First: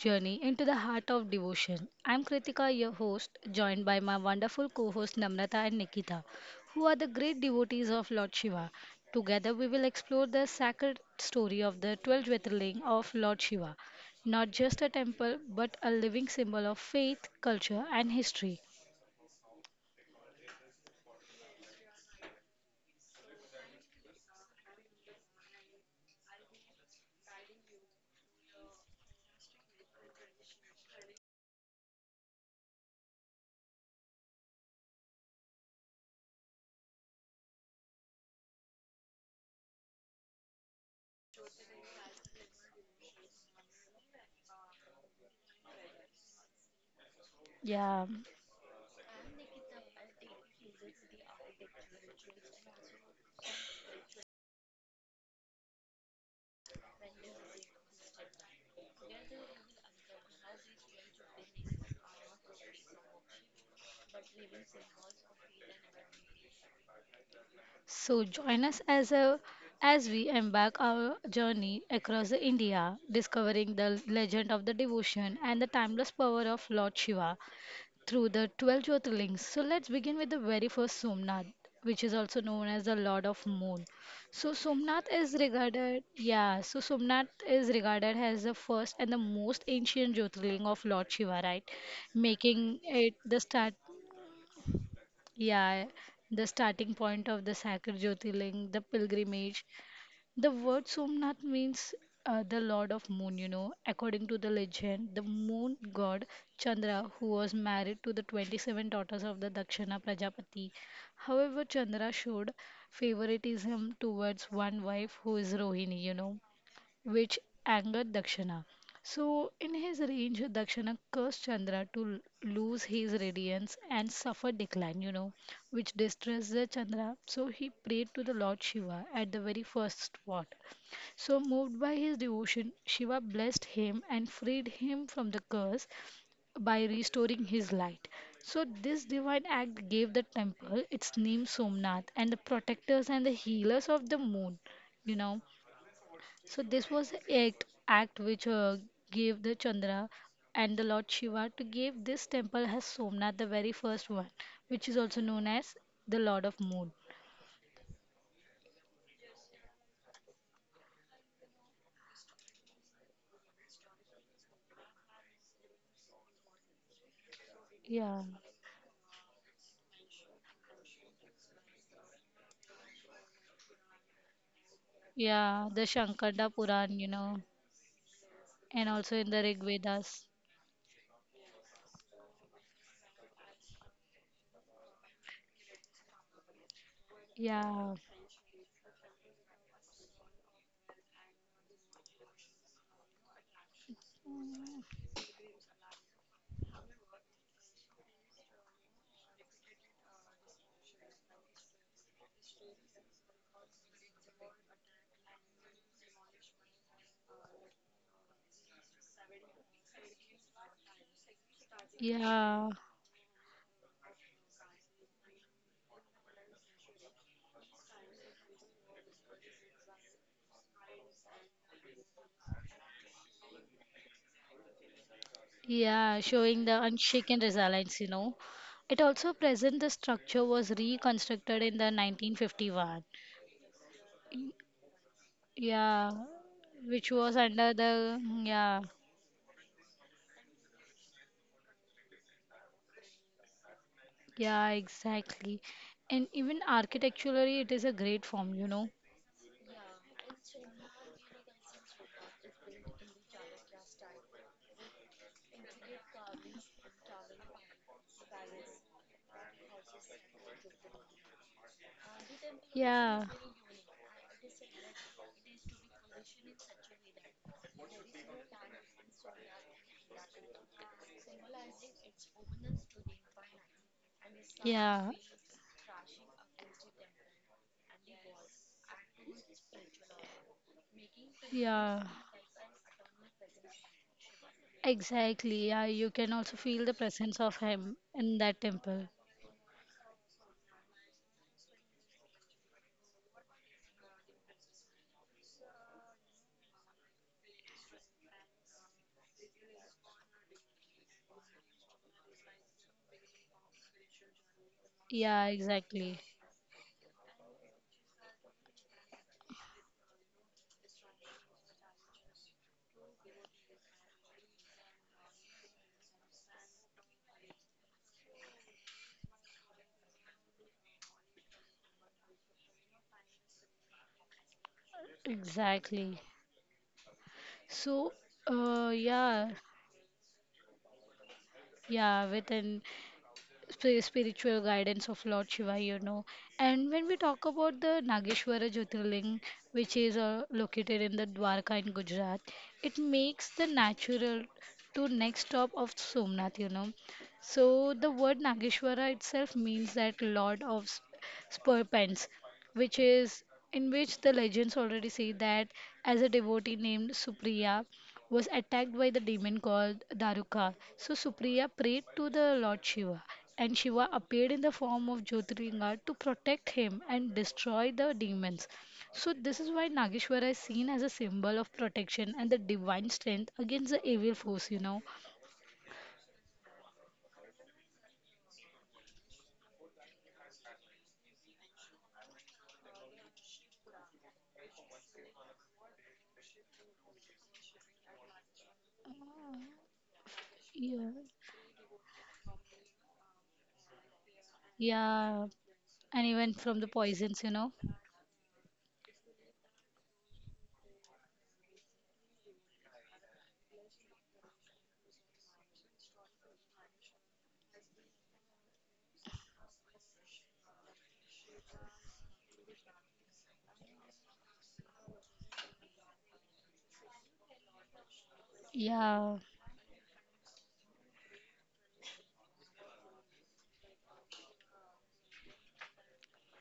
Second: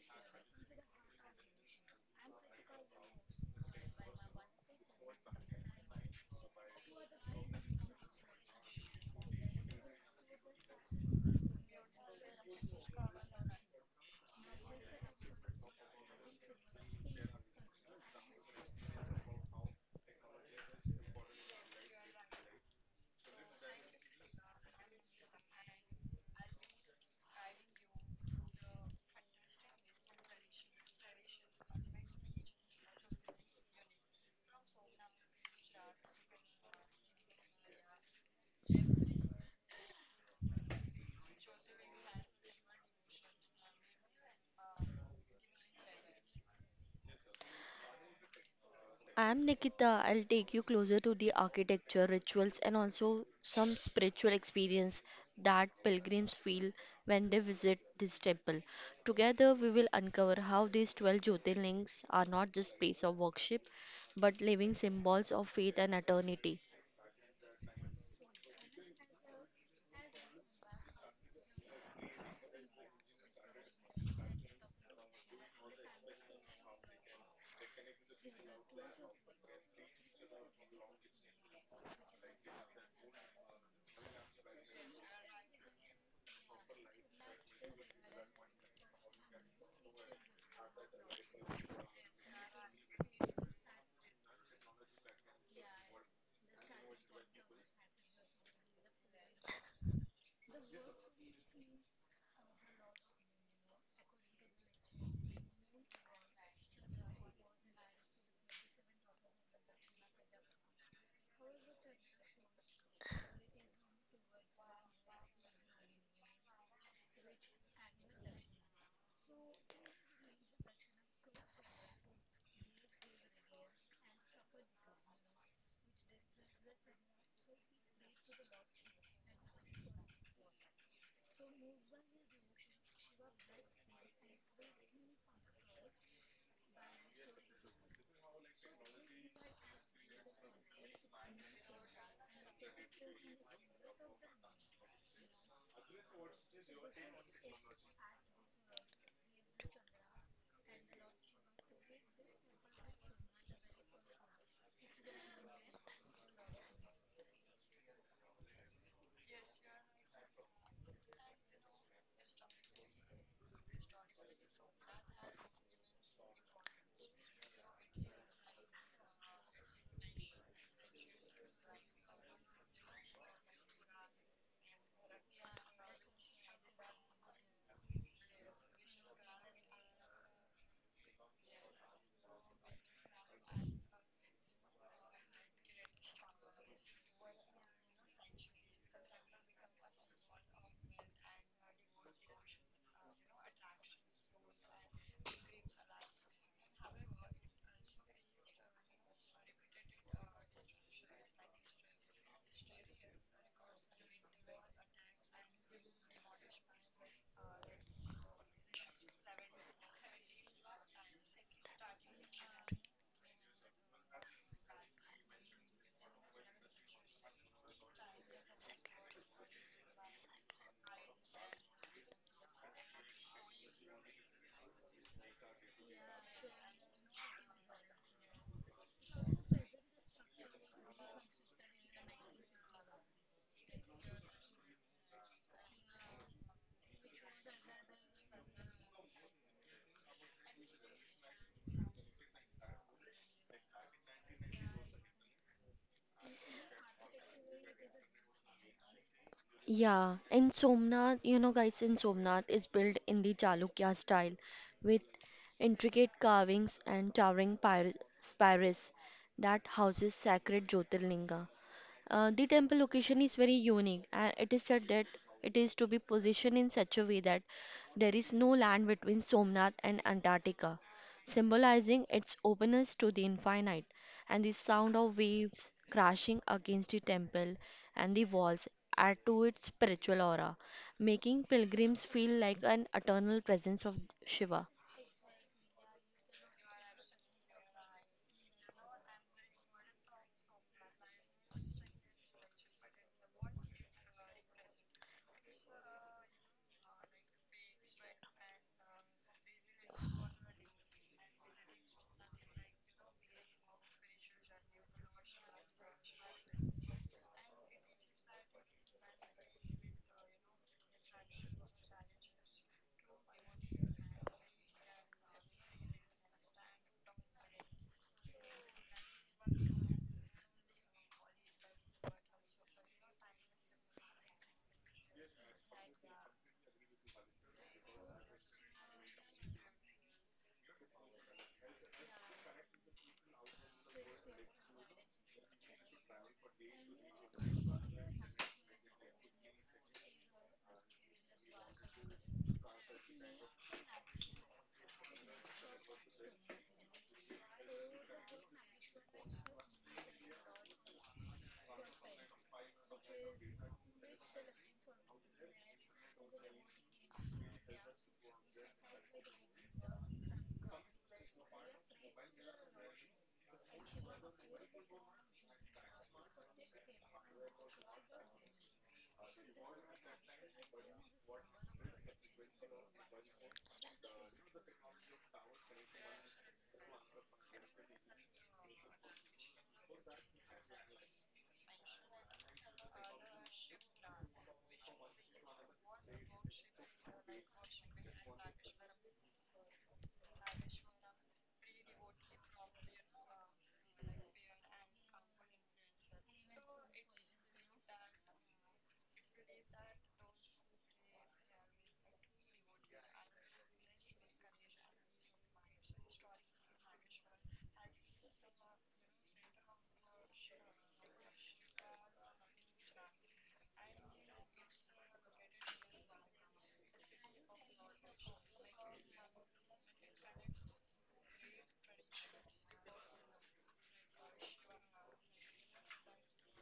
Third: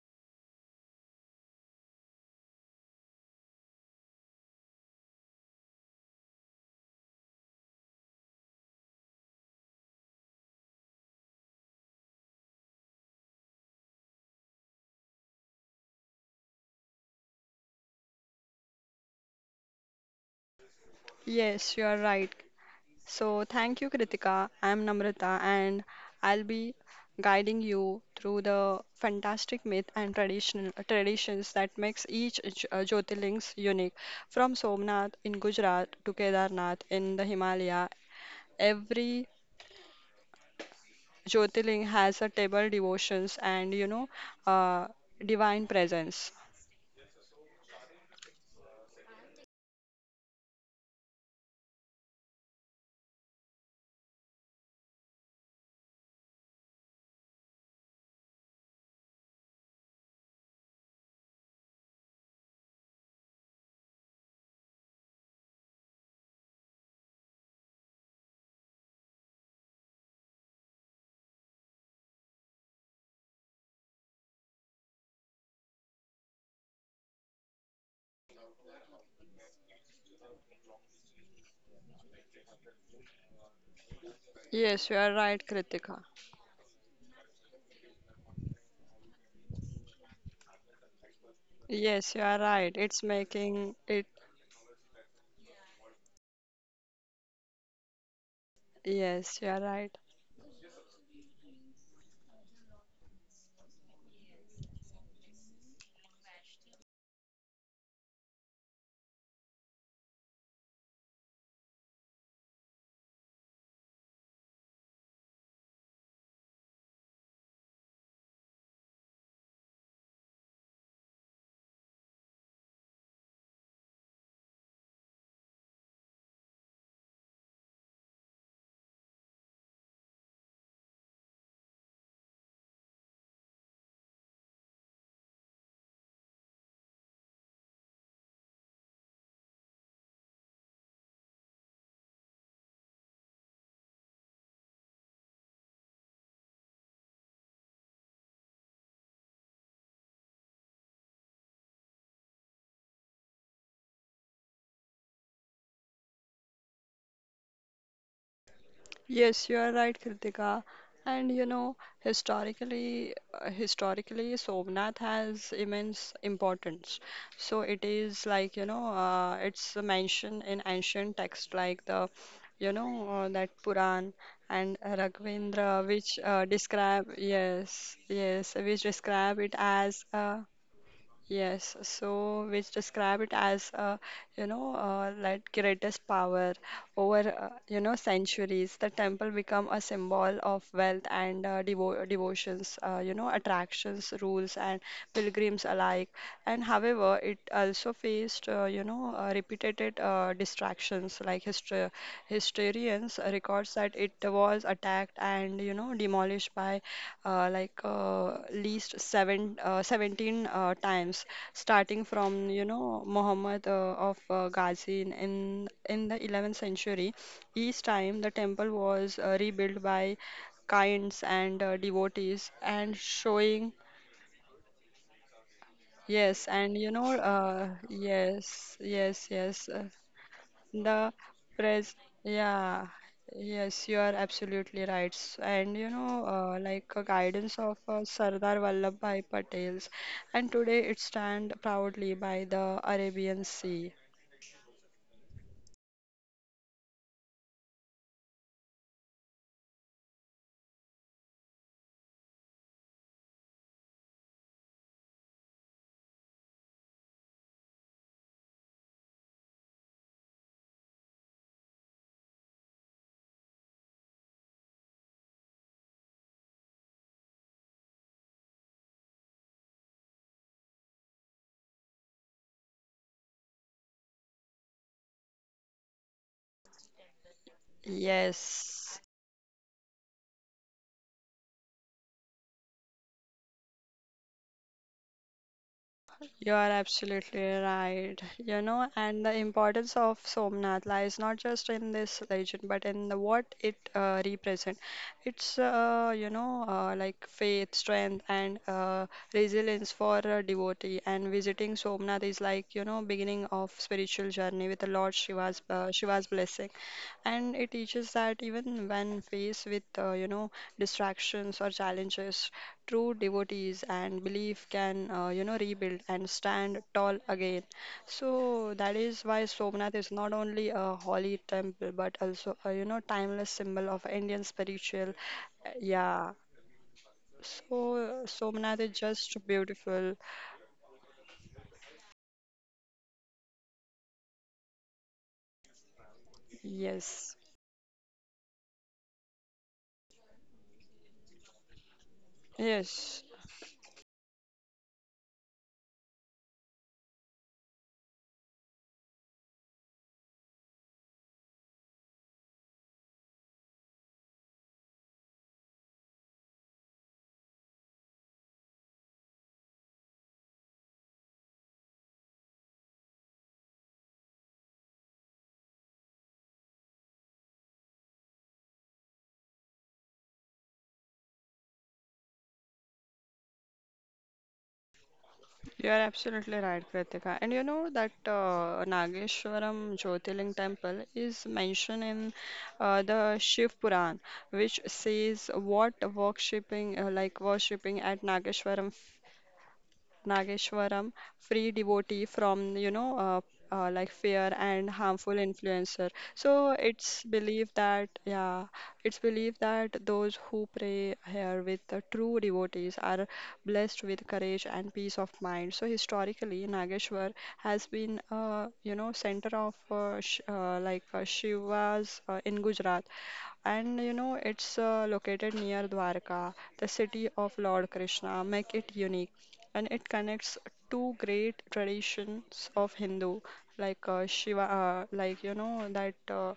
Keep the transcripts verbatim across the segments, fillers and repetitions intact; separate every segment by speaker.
Speaker 1: journey into the heart of devotion. I'm Kritika, your host, joined by my wonderful co hosts Namrata and Nikita, who are the great devotees of Lord Shiva. Together, we will explore the sacred story of the twelve Jyotirlinga of Lord Shiva, not just a temple, but a living symbol of faith, culture, and history.
Speaker 2: Yes, you are right. So, thank you, Kritika. I'm Namrata, and I'll be guiding you through the fantastic myth and traditional traditions that makes each J- uh, Jyotirlings unique. From Somnath in Gujarat to Kedarnath in the Himalaya, every Jyotirling has a table devotions and you know, uh, divine presence.
Speaker 1: Yeah.
Speaker 3: I'm Nikita. I'll take you closer to the architecture, rituals, and also some spiritual experience that pilgrims feel when they visit this temple. Together, we will uncover how these twelve Jyotirlings are not just places of worship but living symbols of faith and eternity.
Speaker 1: So join us as a as we embark our journey across the India, discovering the legend of the devotion and the timeless power of Lord Shiva through the twelve Jyotirlings. So let's begin with the very first Somnath, which is also known as the Lord of Moon. So
Speaker 2: Yes,
Speaker 1: Somnath
Speaker 2: you are
Speaker 1: is
Speaker 2: right,
Speaker 1: regarded,
Speaker 2: Kritika.
Speaker 1: yeah, so Somnath is regarded as the first and the most ancient Jyotirling of Lord Shiva, right?
Speaker 2: Yes, you are
Speaker 1: Making
Speaker 2: right. It's
Speaker 1: it the start
Speaker 2: making it.
Speaker 1: yeah, the starting point of the sacred Jyotirling, the
Speaker 2: Yes, you
Speaker 1: pilgrimage.
Speaker 2: are right.
Speaker 1: The word Somnath means uh, the Lord of Moon, you know. According to the legend, the moon god Chandra, who was married to the twenty-seven daughters of the Dakshina Prajapati. However, Chandra showed favoritism towards one wife who is Rohini, you know which angered Dakshana. So, in his rage, Dakshana cursed Chandra to l- lose his radiance and suffer decline, you know, which distressed the Chandra. So, he prayed to the Lord Shiva at the very first spot. So, moved by his devotion, Shiva blessed him and freed him from the curse by restoring his light. So, this divine act gave the temple its name Somnath and the protectors and the healers of the moon, you know. So this was the act, act which uh, gave the Chandra and the Lord Shiva to give this temple as Somnath, the very first one, which is also known as the Lord of Moon.
Speaker 2: Yes, you are right, Kritika. And you know, historically, uh, historically, Somnath has immense importance. So it
Speaker 1: Yeah,
Speaker 2: is like you know, uh, it's mentioned in ancient texts like the, you know, uh, that Puran and
Speaker 1: yeah, the
Speaker 2: Raghavendra, which uh,
Speaker 1: Shankarda Puran, you
Speaker 2: describe.
Speaker 1: know,
Speaker 2: Yes, yes. Which
Speaker 1: and also in the
Speaker 2: describe it
Speaker 1: Rig
Speaker 2: as
Speaker 1: Vedas.
Speaker 2: uh, yes, so which describe it as uh, you know uh, like greatest power over uh, you know
Speaker 1: Yeah,
Speaker 2: centuries. The temple become a symbol of wealth and uh, devo devotions, uh, you know attractions, rules, and pilgrims alike. And however, it also faced uh, you know uh, repeated uh, distractions. Like histor historians records that it was attacked and you know demolished by uh, like uh, least seven, uh, seventeen uh, times, starting from you
Speaker 1: yeah,
Speaker 2: know Muhammad uh, of uh, Ghazi in in in the eleventh century. Each time the temple was uh, rebuilt by kinds and uh, devotees, and showing
Speaker 1: yeah,
Speaker 2: yes.
Speaker 1: showing
Speaker 2: And
Speaker 1: the
Speaker 2: you know
Speaker 1: unshaken
Speaker 2: uh,
Speaker 1: resilience, you know.
Speaker 2: yes,
Speaker 1: It
Speaker 2: yes,
Speaker 1: also
Speaker 2: yes.
Speaker 1: present
Speaker 2: Uh,
Speaker 1: the structure was
Speaker 2: the
Speaker 1: reconstructed in the
Speaker 2: press. Yeah,
Speaker 1: nineteen fifty-one.
Speaker 2: yes, you are absolutely right. S- And you
Speaker 1: Yeah,
Speaker 2: know, uh, like a
Speaker 1: which was
Speaker 2: guidance
Speaker 1: under
Speaker 2: of uh,
Speaker 1: the
Speaker 2: Sardar
Speaker 1: yeah.
Speaker 2: Vallabhbhai Patel's, and today it stand proudly by the Arabian Sea.
Speaker 1: Yeah, exactly. And even architecturally, it is a great form, you know.
Speaker 3: Yeah, and Somnath, you know, guys, in Somnath is built in the Chalukya style with intricate carvings and towering pyra- spires that houses sacred Jyotirlinga. Uh, the temple location is
Speaker 1: Yeah.
Speaker 3: very unique, and it is said that it is to be positioned in such a way that there is no land between Somnath and Antarctica, symbolizing its openness to the infinite. And the sound of
Speaker 1: Yeah.
Speaker 3: waves crashing against the temple and the walls add
Speaker 2: Yes,
Speaker 3: to its spiritual aura, making pilgrims
Speaker 1: Yeah.
Speaker 3: feel like an eternal presence of Shiva.
Speaker 1: Exactly. Yeah, you can
Speaker 2: you
Speaker 1: also
Speaker 2: are
Speaker 1: feel the
Speaker 2: absolutely
Speaker 1: presence of him
Speaker 2: right.
Speaker 1: in
Speaker 2: You
Speaker 1: that
Speaker 2: know,
Speaker 1: temple.
Speaker 2: and the importance of Somnath lies not just in this legend, but in the what it uh, represents. It's, uh, you know, uh, like faith, strength, and uh, resilience for a devotee. And visiting Somnath is like, you know, beginning of spiritual journey with the Lord
Speaker 1: Yeah,
Speaker 2: Shiva's uh,
Speaker 1: exactly.
Speaker 2: Shiva's blessing. And it teaches that even when faced with, uh, you know, distractions or challenges, true devotees and belief can, uh, you know, rebuild and stand tall again. So that is why Somnath is not only a holy temple but also a, you know, timeless symbol of Indian spiritual.
Speaker 1: Exactly.
Speaker 2: Yeah.
Speaker 1: So,
Speaker 2: So Somnath
Speaker 1: uh,
Speaker 2: is just
Speaker 1: yeah,
Speaker 2: beautiful.
Speaker 1: yeah, within. spi- spiritual guidance of Lord Shiva, you know. And when we
Speaker 2: Yes.
Speaker 1: talk about the Nageshwara Jyotirling, which is uh, located in the Dwarka in Gujarat, it
Speaker 2: Yes.
Speaker 1: makes the natural to next stop of Somnath, you know. So the word Nageshwara itself means that Lord of sp- Serpents, which is in which the legends already say that as a devotee named Supriya was attacked by the demon called Daruka. So Supriya prayed to the Lord Shiva, and Shiva appeared in the form of Jyotirlinga to protect him and destroy the demons. So this is why Nageshwara is seen as a symbol of protection and the divine strength against the evil force, you know.
Speaker 2: You are absolutely right, Kritika. And you know that uh, Nageshwaram Jyotirling temple is mentioned in uh, the Shiv Puran, which says what worshipping uh, like worshipping at Nageshwaram
Speaker 1: Yeah.
Speaker 2: Nageshwaram, free devotee from, you know, uh, uh, like fear and harmful
Speaker 1: Yeah.
Speaker 2: influencer.
Speaker 1: And even
Speaker 2: So
Speaker 1: from the
Speaker 2: it's
Speaker 1: poisons, you know.
Speaker 2: believed that, yeah, it's believed that those who pray here with the true devotees are blessed with courage and peace of mind. So historically, Nageshwar has been, uh, you know, center of uh, sh uh, like uh, Shivas uh, in Gujarat, and you know it's uh, located near Dwarka, the city of Lord Krishna, make it unique
Speaker 1: Yeah.
Speaker 2: and it connects two great traditions of Hindu, like uh, Shiva, uh, like you know that uh,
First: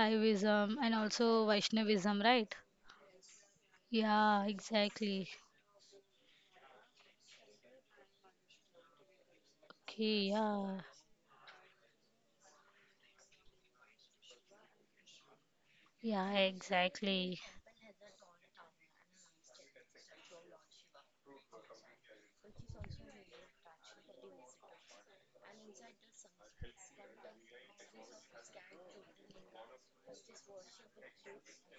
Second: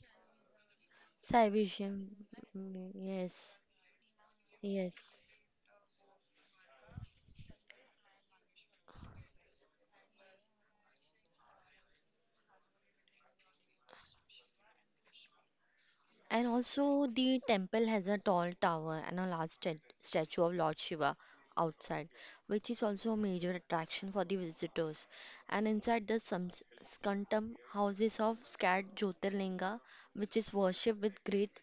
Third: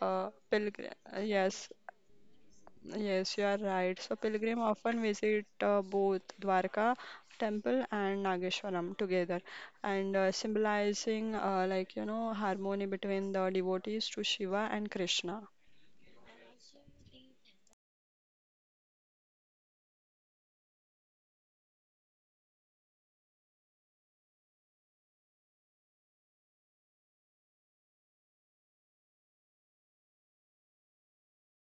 Speaker 2: uh, pilgrim.
Speaker 1: and also
Speaker 3: Sai
Speaker 2: Yes,
Speaker 3: Vishnu,
Speaker 1: Vaishnavism, right?
Speaker 2: yes, you are
Speaker 3: yes,
Speaker 2: right. So
Speaker 1: Yeah,
Speaker 2: pilgrim often
Speaker 3: yes.
Speaker 1: exactly.
Speaker 2: visit uh, both Dwarka temple and Nageshwaram together, and uh,
Speaker 1: Okay, yeah.
Speaker 2: symbolizing uh, like you know harmony between the devotees to Shiva and Krishna.
Speaker 1: Yeah,
Speaker 3: And also,
Speaker 1: exactly.
Speaker 3: the temple has a tall tower and a large stat- statue of Lord Shiva outside, which is also a major attraction for the visitors. And inside the Sams- Skantam houses of scared Jyotirlinga, which is worshipped with great,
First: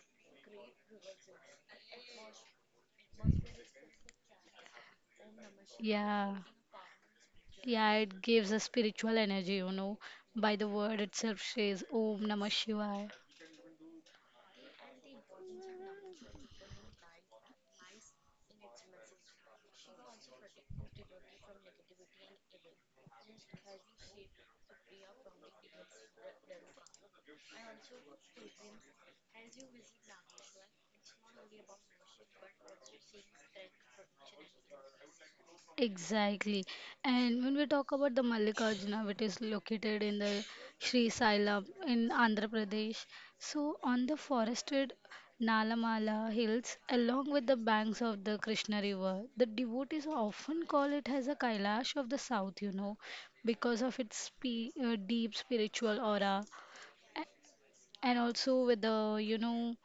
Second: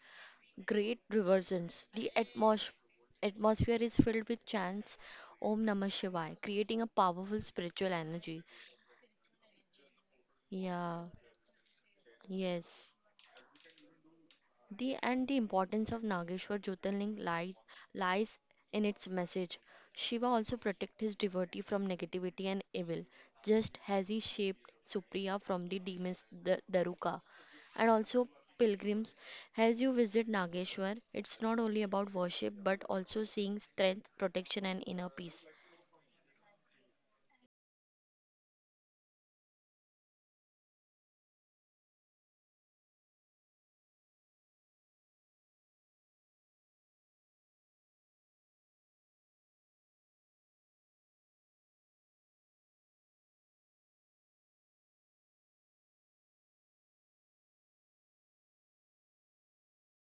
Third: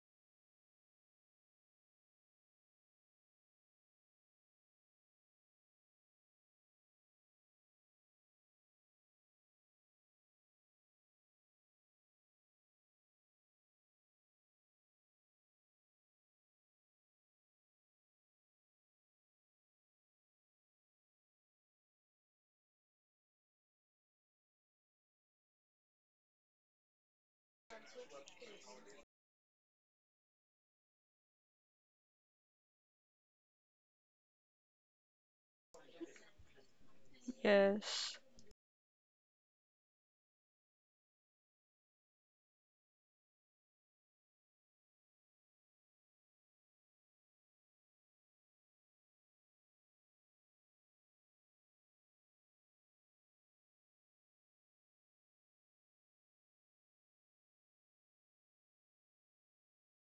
Speaker 3: great reverence. The atmos- atmosphere is filled with chants Om Namah Shivaya,
Speaker 1: Yeah,
Speaker 3: creating a powerful spiritual
Speaker 1: yeah, it
Speaker 3: energy.
Speaker 1: gives a spiritual energy, you know. By the
Speaker 3: Yeah,
Speaker 1: word itself says Om Namah
Speaker 3: yes.
Speaker 1: Shivaya.
Speaker 3: The and the importance of Nageshwar Jyotirling lies lies in its message. Shiva also protects his devotee from negativity and evil, just as he shaped Supriya from the demons the Daruka. And also pilgrims, as you visit Nageshwar, it's not only about worship but also seeing strength, protection and inner peace.
Speaker 1: Exactly. And when we talk about
Speaker 2: Yes,
Speaker 1: the Mallikarjuna, which is located in the Sri Sailam in Andhra Pradesh, so on the forested Nalamala hills, along with the banks of the Krishna River, the devotees often call it as a Kailash of the South, you know, because of its spi- uh, deep spiritual aura. And also with the you know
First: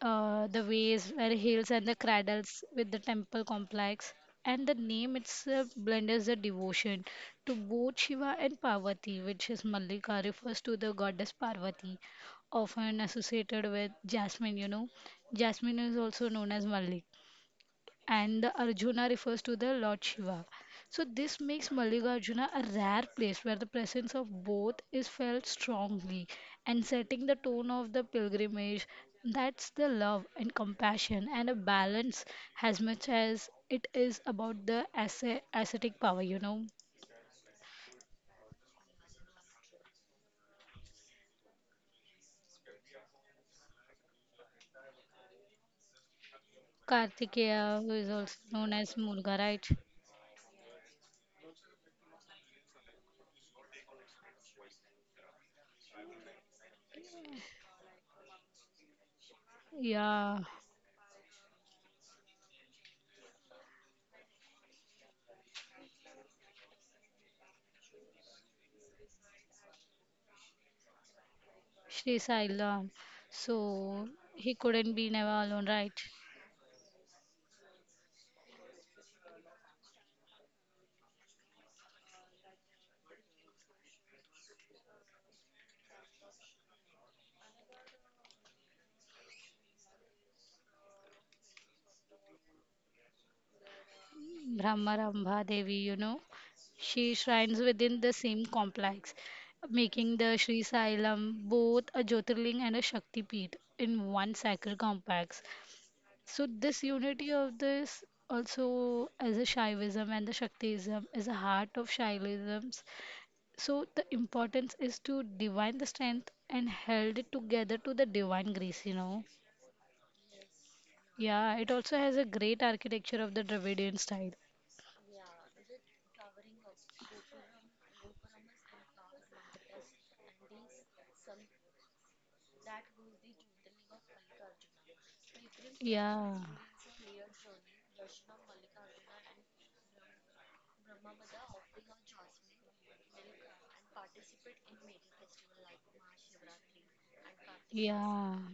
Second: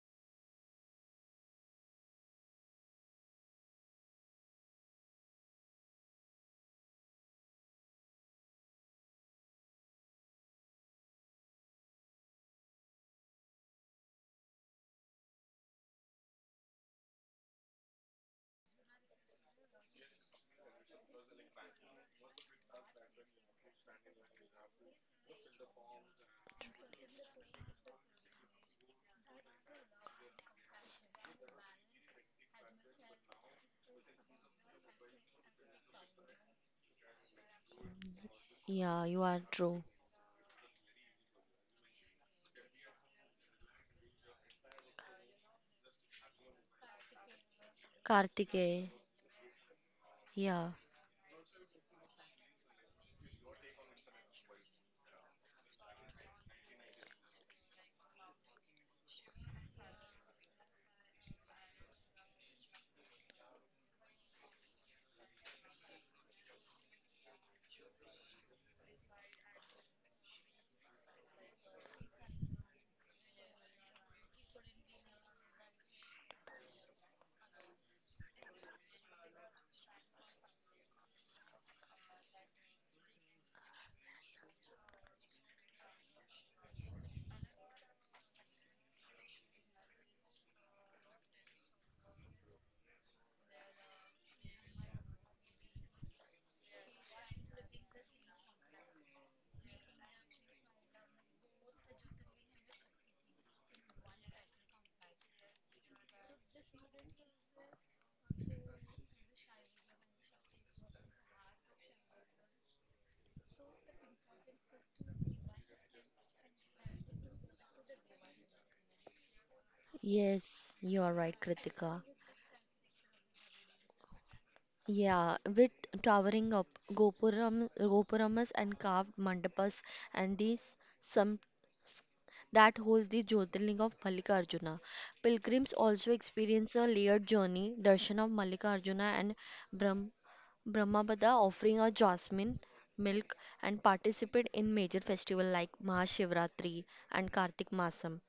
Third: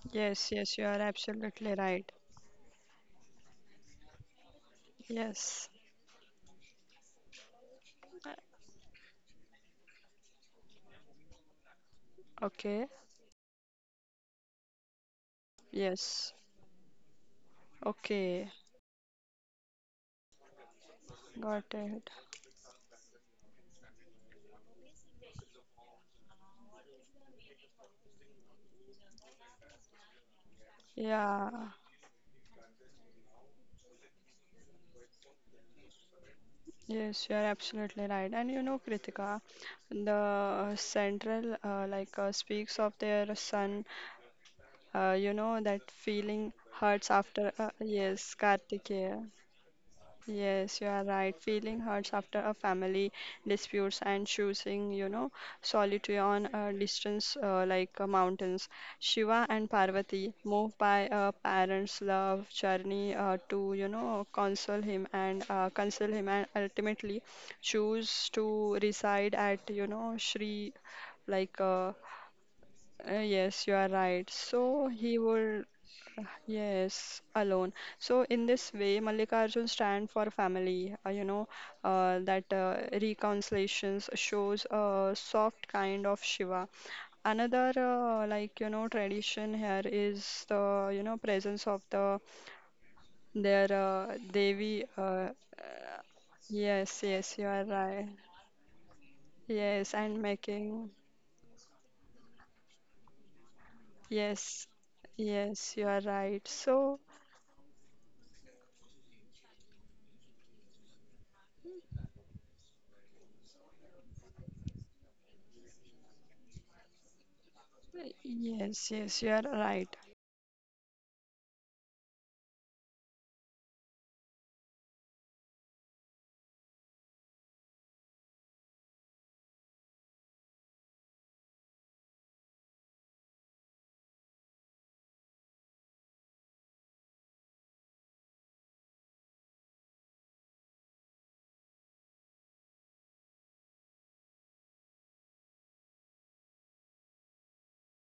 Speaker 1: uh,
Speaker 2: yes,
Speaker 1: the
Speaker 2: yes, you are
Speaker 1: ways where hills
Speaker 2: absolutely
Speaker 1: and the
Speaker 2: right.
Speaker 1: cradles with the temple complex and the name itself
Speaker 2: Yes.
Speaker 1: blends the devotion to both Shiva and Parvati, which is Mallika refers to the goddess Parvati,
Speaker 2: Okay.
Speaker 1: often associated with jasmine. You know, jasmine is also
Speaker 2: Yes.
Speaker 1: known as Mallika and
Speaker 2: Okay.
Speaker 1: the Arjuna refers to the Lord Shiva. So this
Speaker 2: Got
Speaker 1: makes
Speaker 2: it.
Speaker 1: Mallikarjuna a rare place where the presence of both is felt strongly and setting the tone of the pilgrimage. That's the love and compassion and a
Speaker 2: Yeah.
Speaker 1: balance as much as it is about the asce- ascetic power, you know.
Speaker 2: Yes, you are absolutely right. And you know,
Speaker 3: Yeah, you
Speaker 2: Kritika,
Speaker 3: are true.
Speaker 2: the central uh, like uh, speaks of their son. Uh, you know that feeling hurts after. Uh,
Speaker 1: Kartikeya, who is also
Speaker 2: yes,
Speaker 1: known as
Speaker 3: Kartikeya.
Speaker 2: Kartikeya.
Speaker 1: Muruga, right?
Speaker 3: Yeah.
Speaker 2: Yes, you are right. Feeling hurts after a family disputes and choosing, you know, solitude on a distance uh, like uh, mountains. Shiva and
Speaker 1: Yeah,
Speaker 2: Parvati, moved by a parent's love journey uh, to, you know, console him and uh, console him, and ultimately choose to reside at, you know, Sri, like uh,
Speaker 1: Sri Sailam.
Speaker 2: uh, yes, you are
Speaker 1: So
Speaker 2: right.
Speaker 1: he couldn't
Speaker 2: So
Speaker 1: be
Speaker 2: he
Speaker 1: never alone,
Speaker 2: would,
Speaker 1: right?
Speaker 2: yes, alone. So in this way, Mallikarjun stand for family. Uh, you know uh, that uh, reconciliations shows a soft kind of Shiva. Another uh, like you know tradition here is the you know presence of the their uh, Devi. Uh,
Speaker 1: Brahmaramba
Speaker 2: uh,
Speaker 1: Devi, you know. She
Speaker 2: yes, yes,
Speaker 1: shrines
Speaker 2: you are
Speaker 1: within the
Speaker 2: right.
Speaker 1: same complex,
Speaker 2: Yes,
Speaker 1: making
Speaker 2: and
Speaker 1: the Sri
Speaker 2: making
Speaker 1: Sailam both a Jyotirling and a Shakti Peeth in one
Speaker 2: yes.
Speaker 1: sacred complex.
Speaker 2: Yes, you are
Speaker 1: So
Speaker 2: right.
Speaker 1: this
Speaker 2: So,
Speaker 1: unity of this also as a Shaivism and the Shaktism is a heart of Shaivisms. So the importance is to divine the strength and held it together to the divine grace, you know.
Speaker 2: yes, yes, you are right.
Speaker 3: Yes, you are
Speaker 1: Yeah,
Speaker 3: right,
Speaker 1: it also has a
Speaker 3: Kritika.
Speaker 1: great architecture of the Dravidian style.
Speaker 3: Yeah, with towering up gopuram, gopuramas and carved mandapas and these some that holds the Jyotirlinga of Mallikarjuna. Pilgrims also
Speaker 1: Yeah.
Speaker 3: experience a layered journey, darshan of Mallikarjuna and Brahm, Brahmapada offering a jasmine milk and participate in major festival like Mahashivratri and Kartik
Speaker 1: Yeah.
Speaker 3: Masam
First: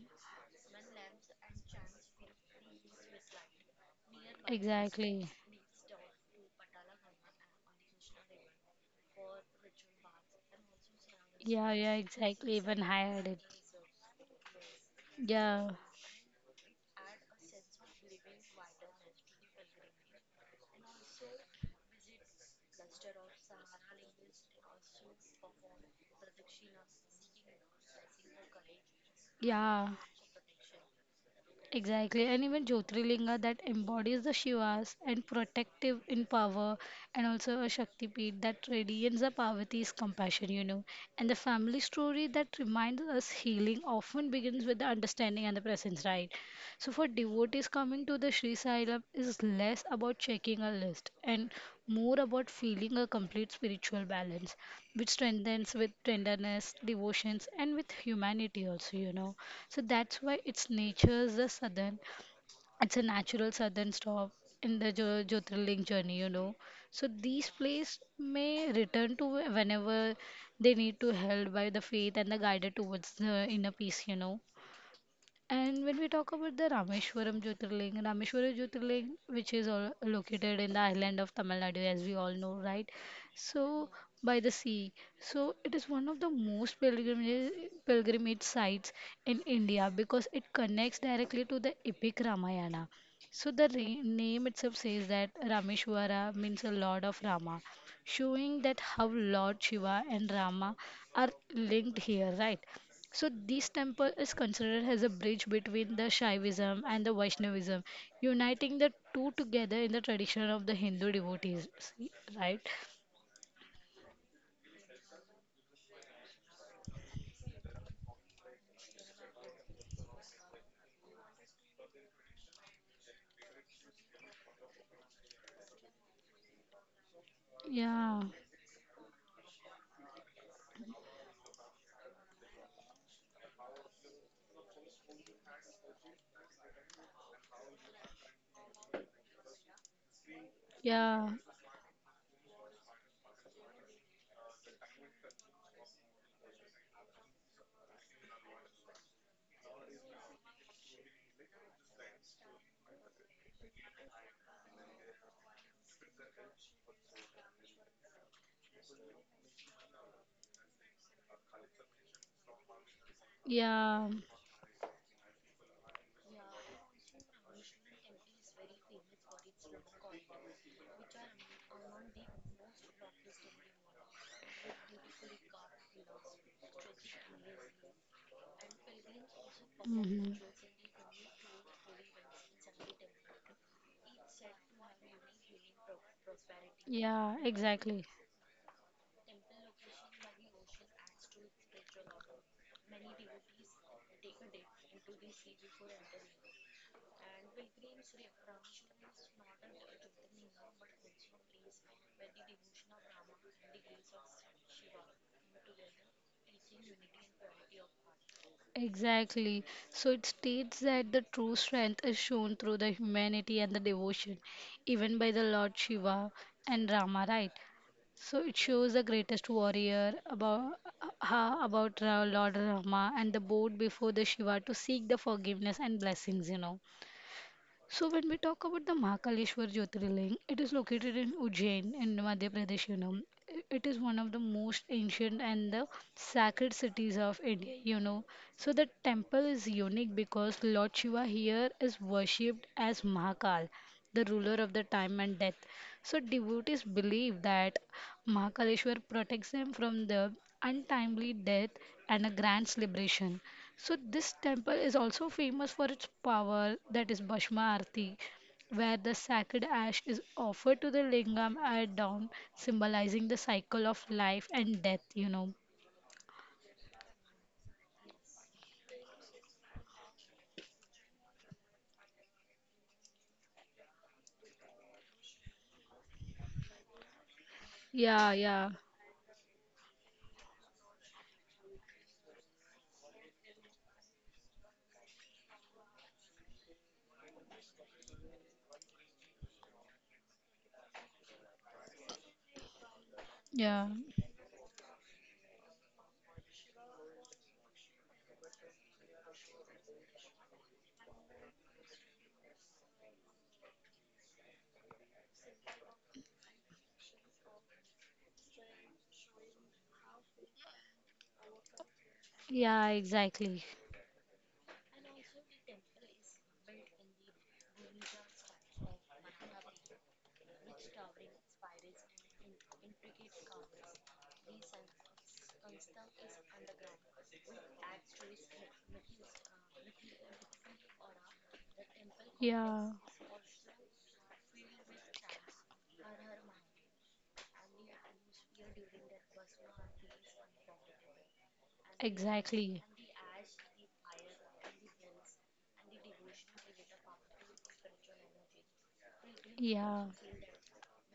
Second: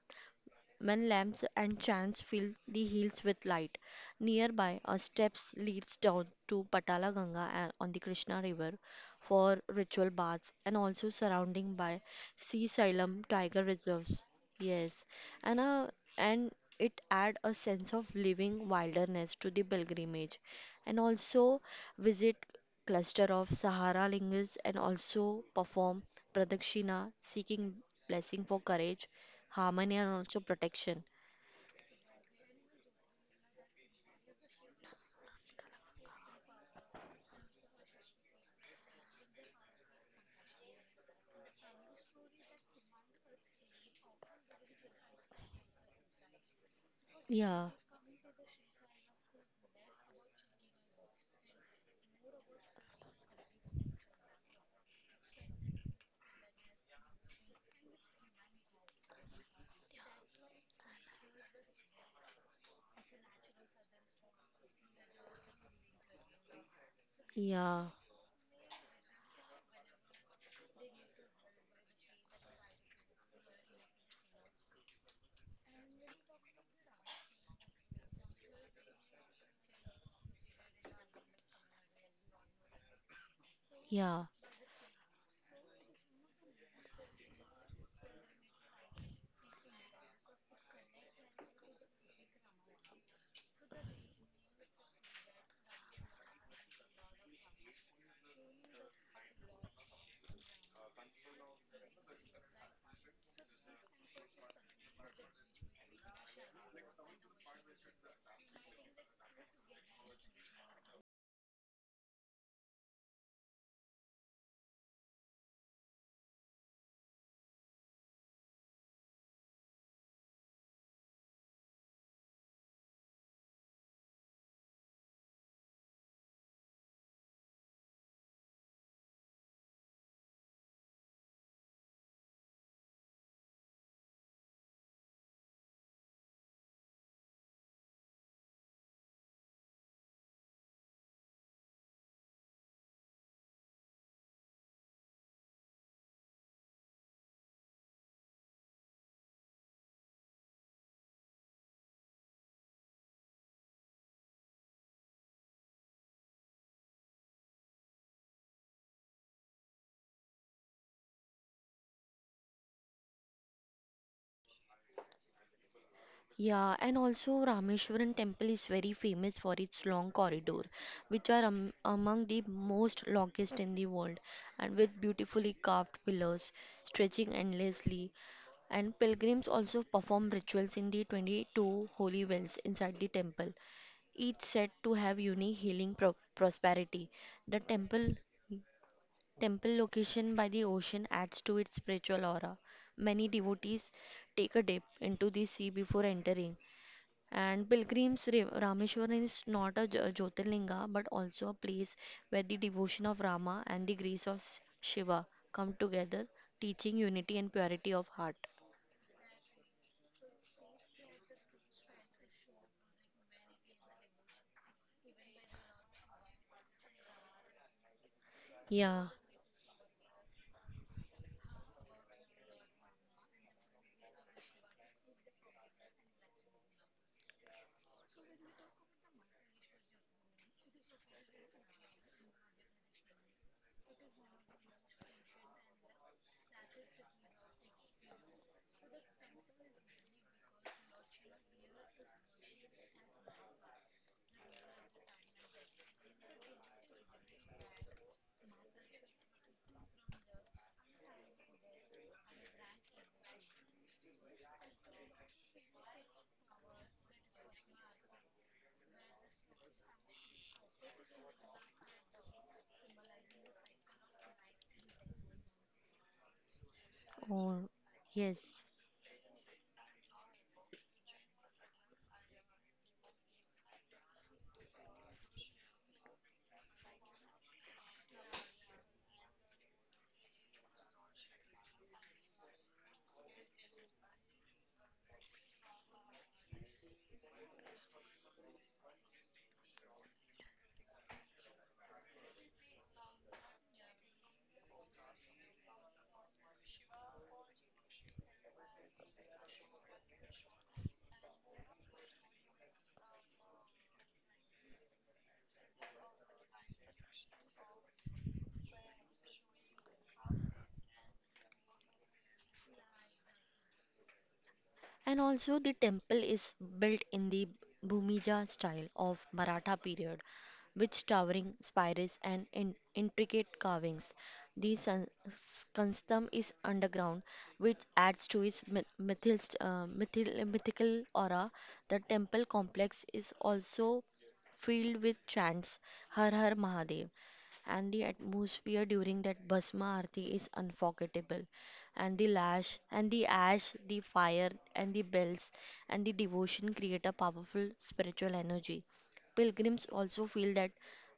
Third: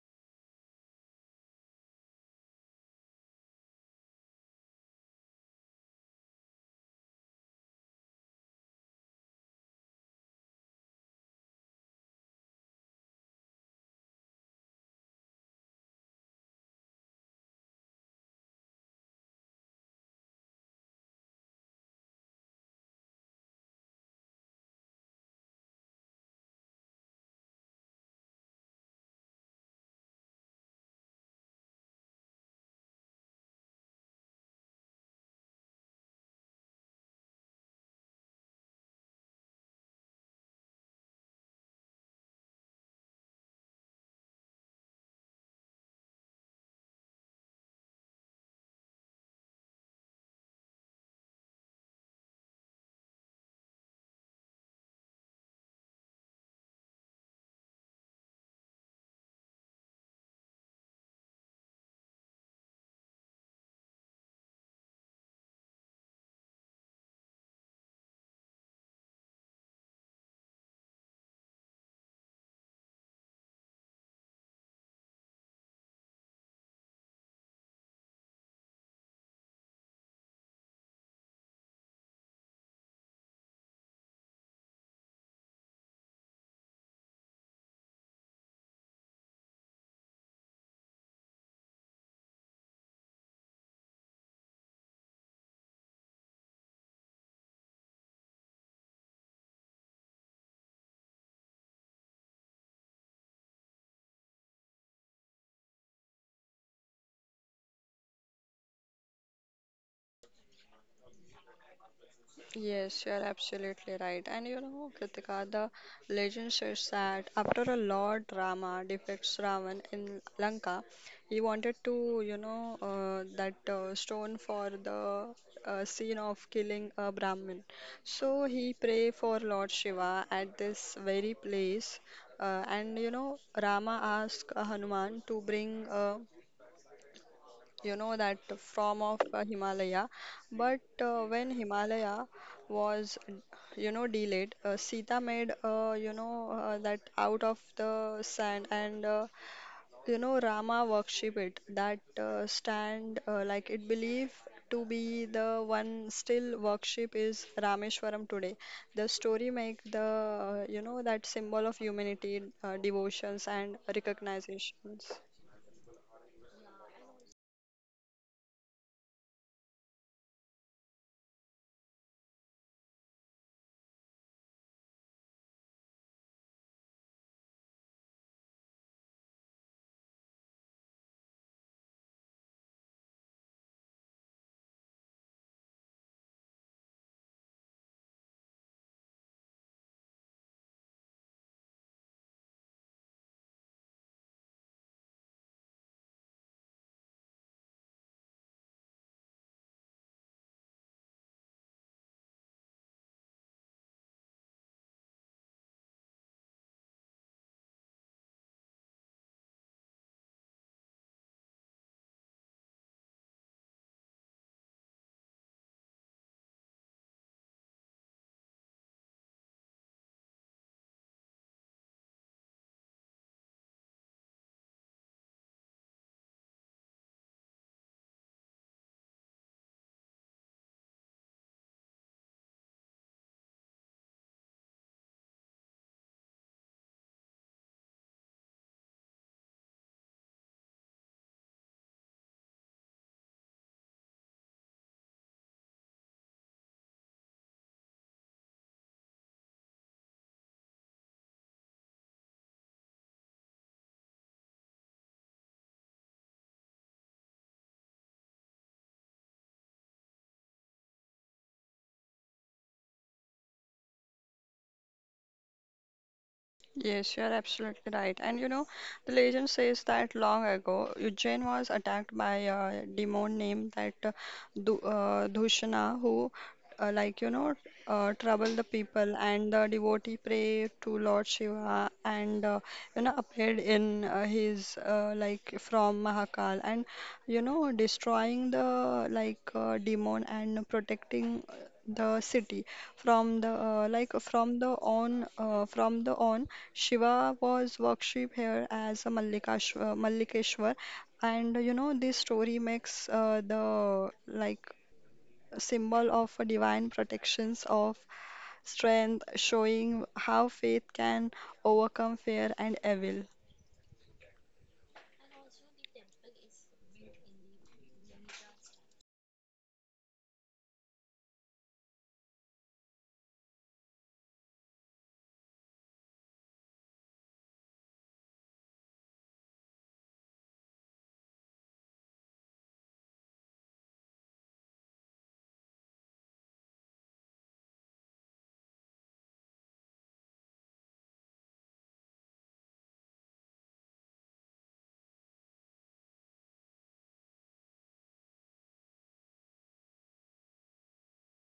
Speaker 3: when lamps and chants fill the hills with light. Nearby, a
Speaker 1: Exactly.
Speaker 3: steps leads down to Patala Ganga and on the Krishna River for ritual baths and also surrounding
Speaker 1: Yeah,
Speaker 3: by
Speaker 1: yeah, exactly.
Speaker 3: Sea
Speaker 1: Even
Speaker 3: Silam
Speaker 1: hired it.
Speaker 3: Tiger Reserves. Yes, and
Speaker 1: Yeah.
Speaker 3: a, and it add a sense of living wilderness to the pilgrimage, and also visit cluster of Sahara Lingas and also perform Pradakshina seeking blessing for courage, harmony
Speaker 1: Yeah.
Speaker 3: and also protection.
Speaker 1: Exactly, and even Jyotirlinga that embodies the Shivas and protective in power, and also a Shaktipeeth that radiates the Parvati's compassion, you know. And the family story that reminds us healing often begins with the understanding and the presence, right? So for
Speaker 3: Yeah,
Speaker 1: devotees coming to the Sri Sailam is less about checking a list and more about feeling a complete spiritual balance, which strengthens with tenderness, devotions, and with humanity also, you know. So that's why its nature is a southern, it's a natural southern stop in the Jo- Jyotirling journey, you know. So these
Speaker 3: yeah,
Speaker 1: places may return to whenever they need to held by the faith and the guided towards the inner peace, you know. And when we talk about the Rameshwaram Jyotirling, Rameshwaram Jyotirling, which is all located in the island of Tamil Nadu, as we all know, right? So,
Speaker 3: yeah,
Speaker 1: by the sea. So, it is one of the most pilgrimage, pilgrimage sites in India because it connects directly to the epic Ramayana. So, the re- name itself says that Rameshwara means a Lord of Rama, showing that how Lord Shiva and Rama are linked here, right? So this temple is considered as a bridge between the Shaivism and the Vaishnavism, uniting the two together in the tradition of the Hindu devotees. See, right?
Speaker 2: Yes, you are absolutely right. And you know, Kritika, the legend says that after a Lord Rama defeats Ravan in Lanka, he wanted to, you know, uh, that uh, stone for the uh, scene of killing a Brahmin. So
Speaker 1: Yeah,
Speaker 2: he pray for Lord Shiva at this very place. Uh, and you know, Rama asked Hanuman to bring a, you know that from of, uh, Himalaya. But uh, when
Speaker 1: yeah,
Speaker 2: Himalaya was, you know, delayed, uh, Sita made, uh, you know, uh, that out of the sand and, uh, you know, Rama worship it, that uh, stand, uh, like it believed to be the one still worship is Rameshwaram today. The story make the, uh, you know, that symbol of humanity, uh, devotions and
Speaker 1: yeah.
Speaker 2: recognitions.
Speaker 3: yeah. And also, Rameshwaran temple is very famous for its long corridor, which are am among the most longest in the world, and with beautifully carved pillars stretching endlessly. And pilgrims also perform
Speaker 1: Hmm.
Speaker 3: rituals in the twenty-two holy wells inside the temple, each said to have unique healing pro prosperity. The
Speaker 1: Yeah,
Speaker 3: temple,
Speaker 1: exactly.
Speaker 3: Temple location by the ocean adds to its spiritual aura. Many devotees take a dip into the sea before entering. And pilgrims, Ra- Rameshwaram is not a Jyo- Jyotirlinga but also a place where the devotion of Rama and the grace of S- Shiva come together, teaching unity and purity of heart.
Speaker 1: Exactly. So it states that the true strength is shown through the humanity and the devotion, even by the Lord Shiva and Rama, right? So it
Speaker 3: Yeah.
Speaker 1: shows the greatest warrior about ha about Ra- Lord Rama and the boat before the Shiva to seek the forgiveness and blessings, you know. So when we talk about the Mahakaleshwar Jyotirlinga, it is located in Ujjain in Madhya Pradesh. You know, I- it is one of the most ancient and the sacred cities of India. You know, so the temple is unique because Lord Shiva here is worshipped as Mahakal, the ruler of the time and death. So devotees believe that Mahakaleshwar protects them from the untimely death and a grand celebration. So this temple is also famous for its power, that is Bhasma Arati, where the sacred ash is offered to the lingam at dawn, symbolizing the cycle of life and death, you know.
Speaker 2: Yes, you are
Speaker 3: Oh,
Speaker 2: absolutely right. And you know,
Speaker 3: yes.
Speaker 2: the legend says that long ago, Ujjain was attacked by a demon named that uh, Du- uh, Dushana, who, uh, like you know, uh,
Speaker 1: Yeah,
Speaker 2: troubled the
Speaker 1: yeah,
Speaker 2: people. And the devotee prayed to Lord Shiva, and uh, you know, appeared in uh, his uh, like from Mahakal, and you know, destroying the like uh, demon and protecting the city from the, uh,
Speaker 1: yeah,
Speaker 2: like from the on, uh, from the on, Shiva was worshipped here as a Mallikash uh, Mallikeshwar, and you know this story makes uh, the like symbol of a divine protections of strength, showing how faith can overcome fear and
Speaker 1: yeah,
Speaker 2: evil.
Speaker 1: exactly.
Speaker 3: And also, the temple is built in the Bhumija style of Maratha period, with towering spires and in- intricate carvings. The san- s- Kanstham is underground, which adds to its myth- mythist, uh, mythil- mythical aura. The temple
Speaker 1: Yeah,
Speaker 3: complex is also filled with chants Har Har Mahadev, and the atmosphere during that Bhasma Aarti is unforgettable. And the
Speaker 1: exactly.
Speaker 3: lash, and the ash, the fire, and the bells, and the devotion create a powerful spiritual energy. Pilgrims
Speaker 1: Yeah,
Speaker 3: also feel that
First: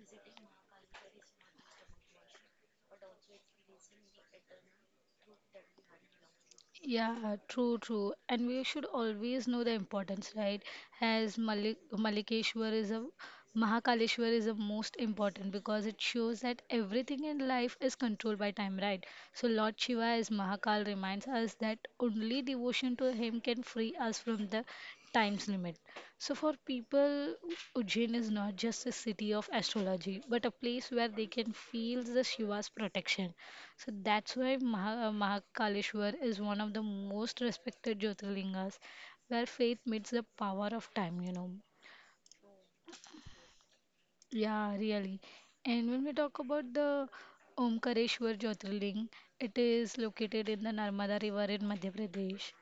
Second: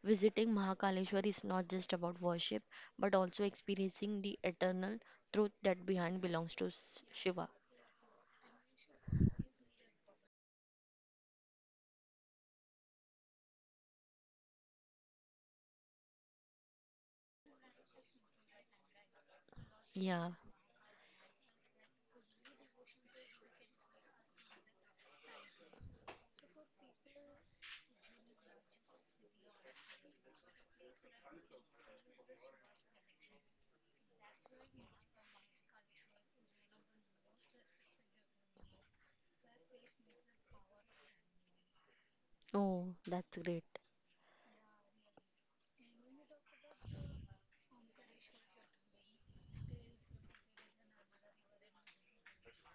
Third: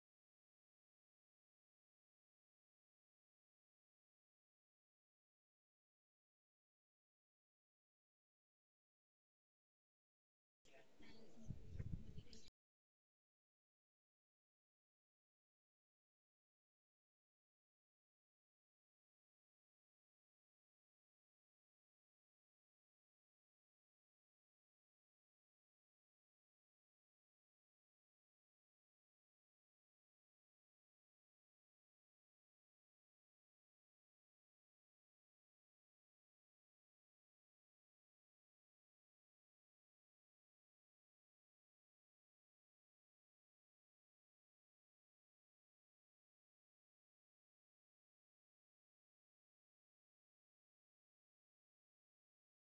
Speaker 3: visiting Mahakaleshwar is not just about worship, but also experiencing the eternal truth that behind belongs to S-
Speaker 1: yeah,
Speaker 3: Shiva.
Speaker 1: true, true. And we should always know the importance, right? As Malik Malikeshwar is a Mahakaleshwar is the most important because it shows that everything in life is controlled by time, right? So Lord Shiva
Speaker 3: Yeah.
Speaker 1: as Mahakal reminds us that only devotion to him can free us from the time's limit. So for people, Ujjain is not just a city of astrology, but a place where they can feel the Shiva's protection. So that's why Maha- Mahakaleshwar is one of the most respected Jyotirlingas where faith meets the power of time, you know.
Speaker 3: Oh, that's great.
Speaker 1: Yeah, really. And when we talk about the Omkareshwar Jyotirling, it is located in the Narmada River in Madhya Pradesh,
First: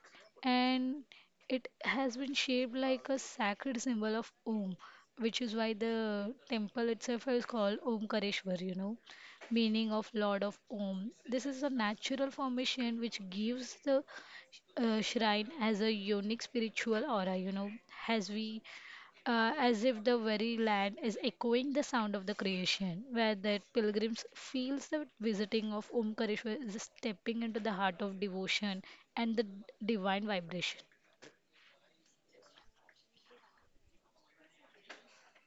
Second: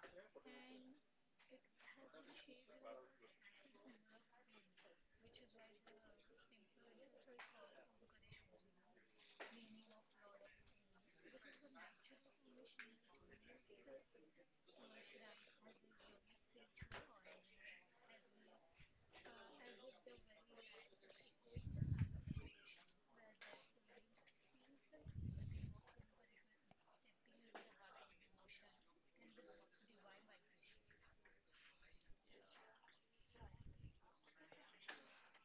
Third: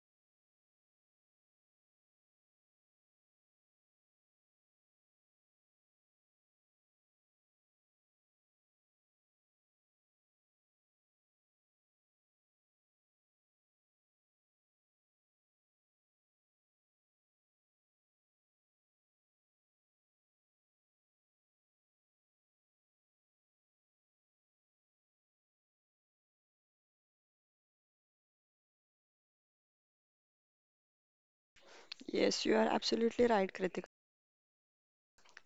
Speaker 1: and it has been shaped like a sacred symbol of Om, which is why the temple itself is called Omkareshwar, you know, meaning of Lord of Om. This is a natural formation which gives the uh, shrine as a unique spiritual aura, you know, as we uh, as if the very land is echoing the sound of the creation, where that pilgrims feels the visiting of Omkareshwar is stepping into the heart of devotion and the divine vibration.
Speaker 2: Yes, you are absolutely right, Kritika.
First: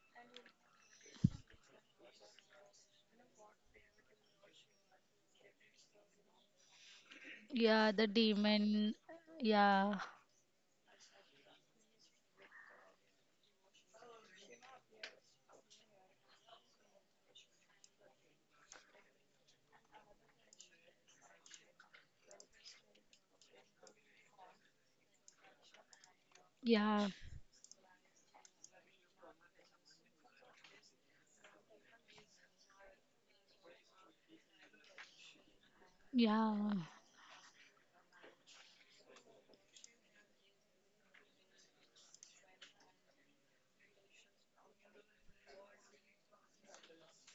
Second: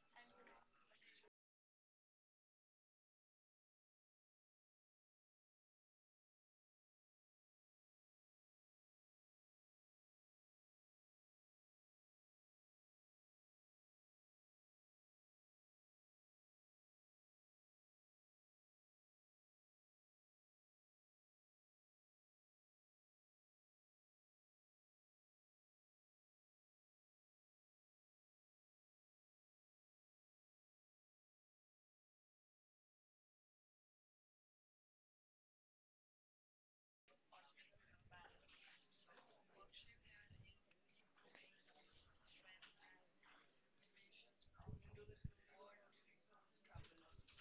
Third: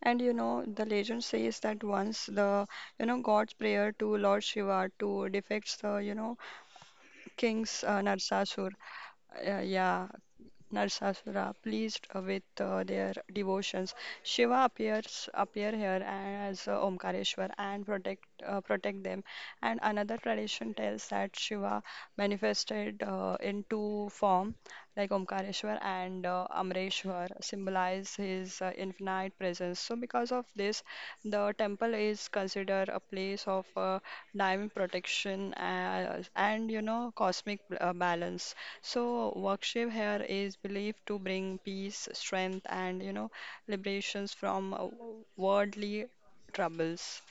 Speaker 2: And you know, the legend says that once the you know God's prayer to Lord Shiva to defeat the you know
Speaker 1: Yeah,
Speaker 2: king's
Speaker 1: the
Speaker 2: uh, Narsasur.
Speaker 1: demon.
Speaker 2: Uh,
Speaker 1: Yeah,
Speaker 2: yeah, Narsasura, pleased with uh, their devotions. Shiva appears appear here as uh, Omkareshwar and protect uh, protect them. And another tradition tells that Shiva manifested uh, in two form, like Omkareshwar and uh,
Speaker 1: yeah,
Speaker 2: Amreshwar, symbolize his uh, infinite presence. So because of this, the temple is considered a place of uh, divine protection uh,
Speaker 1: yeah,
Speaker 2: and you know cosmic uh, balance. So worship here is believed to bring peace, strength, and you know liberations from uh, worldly troubles.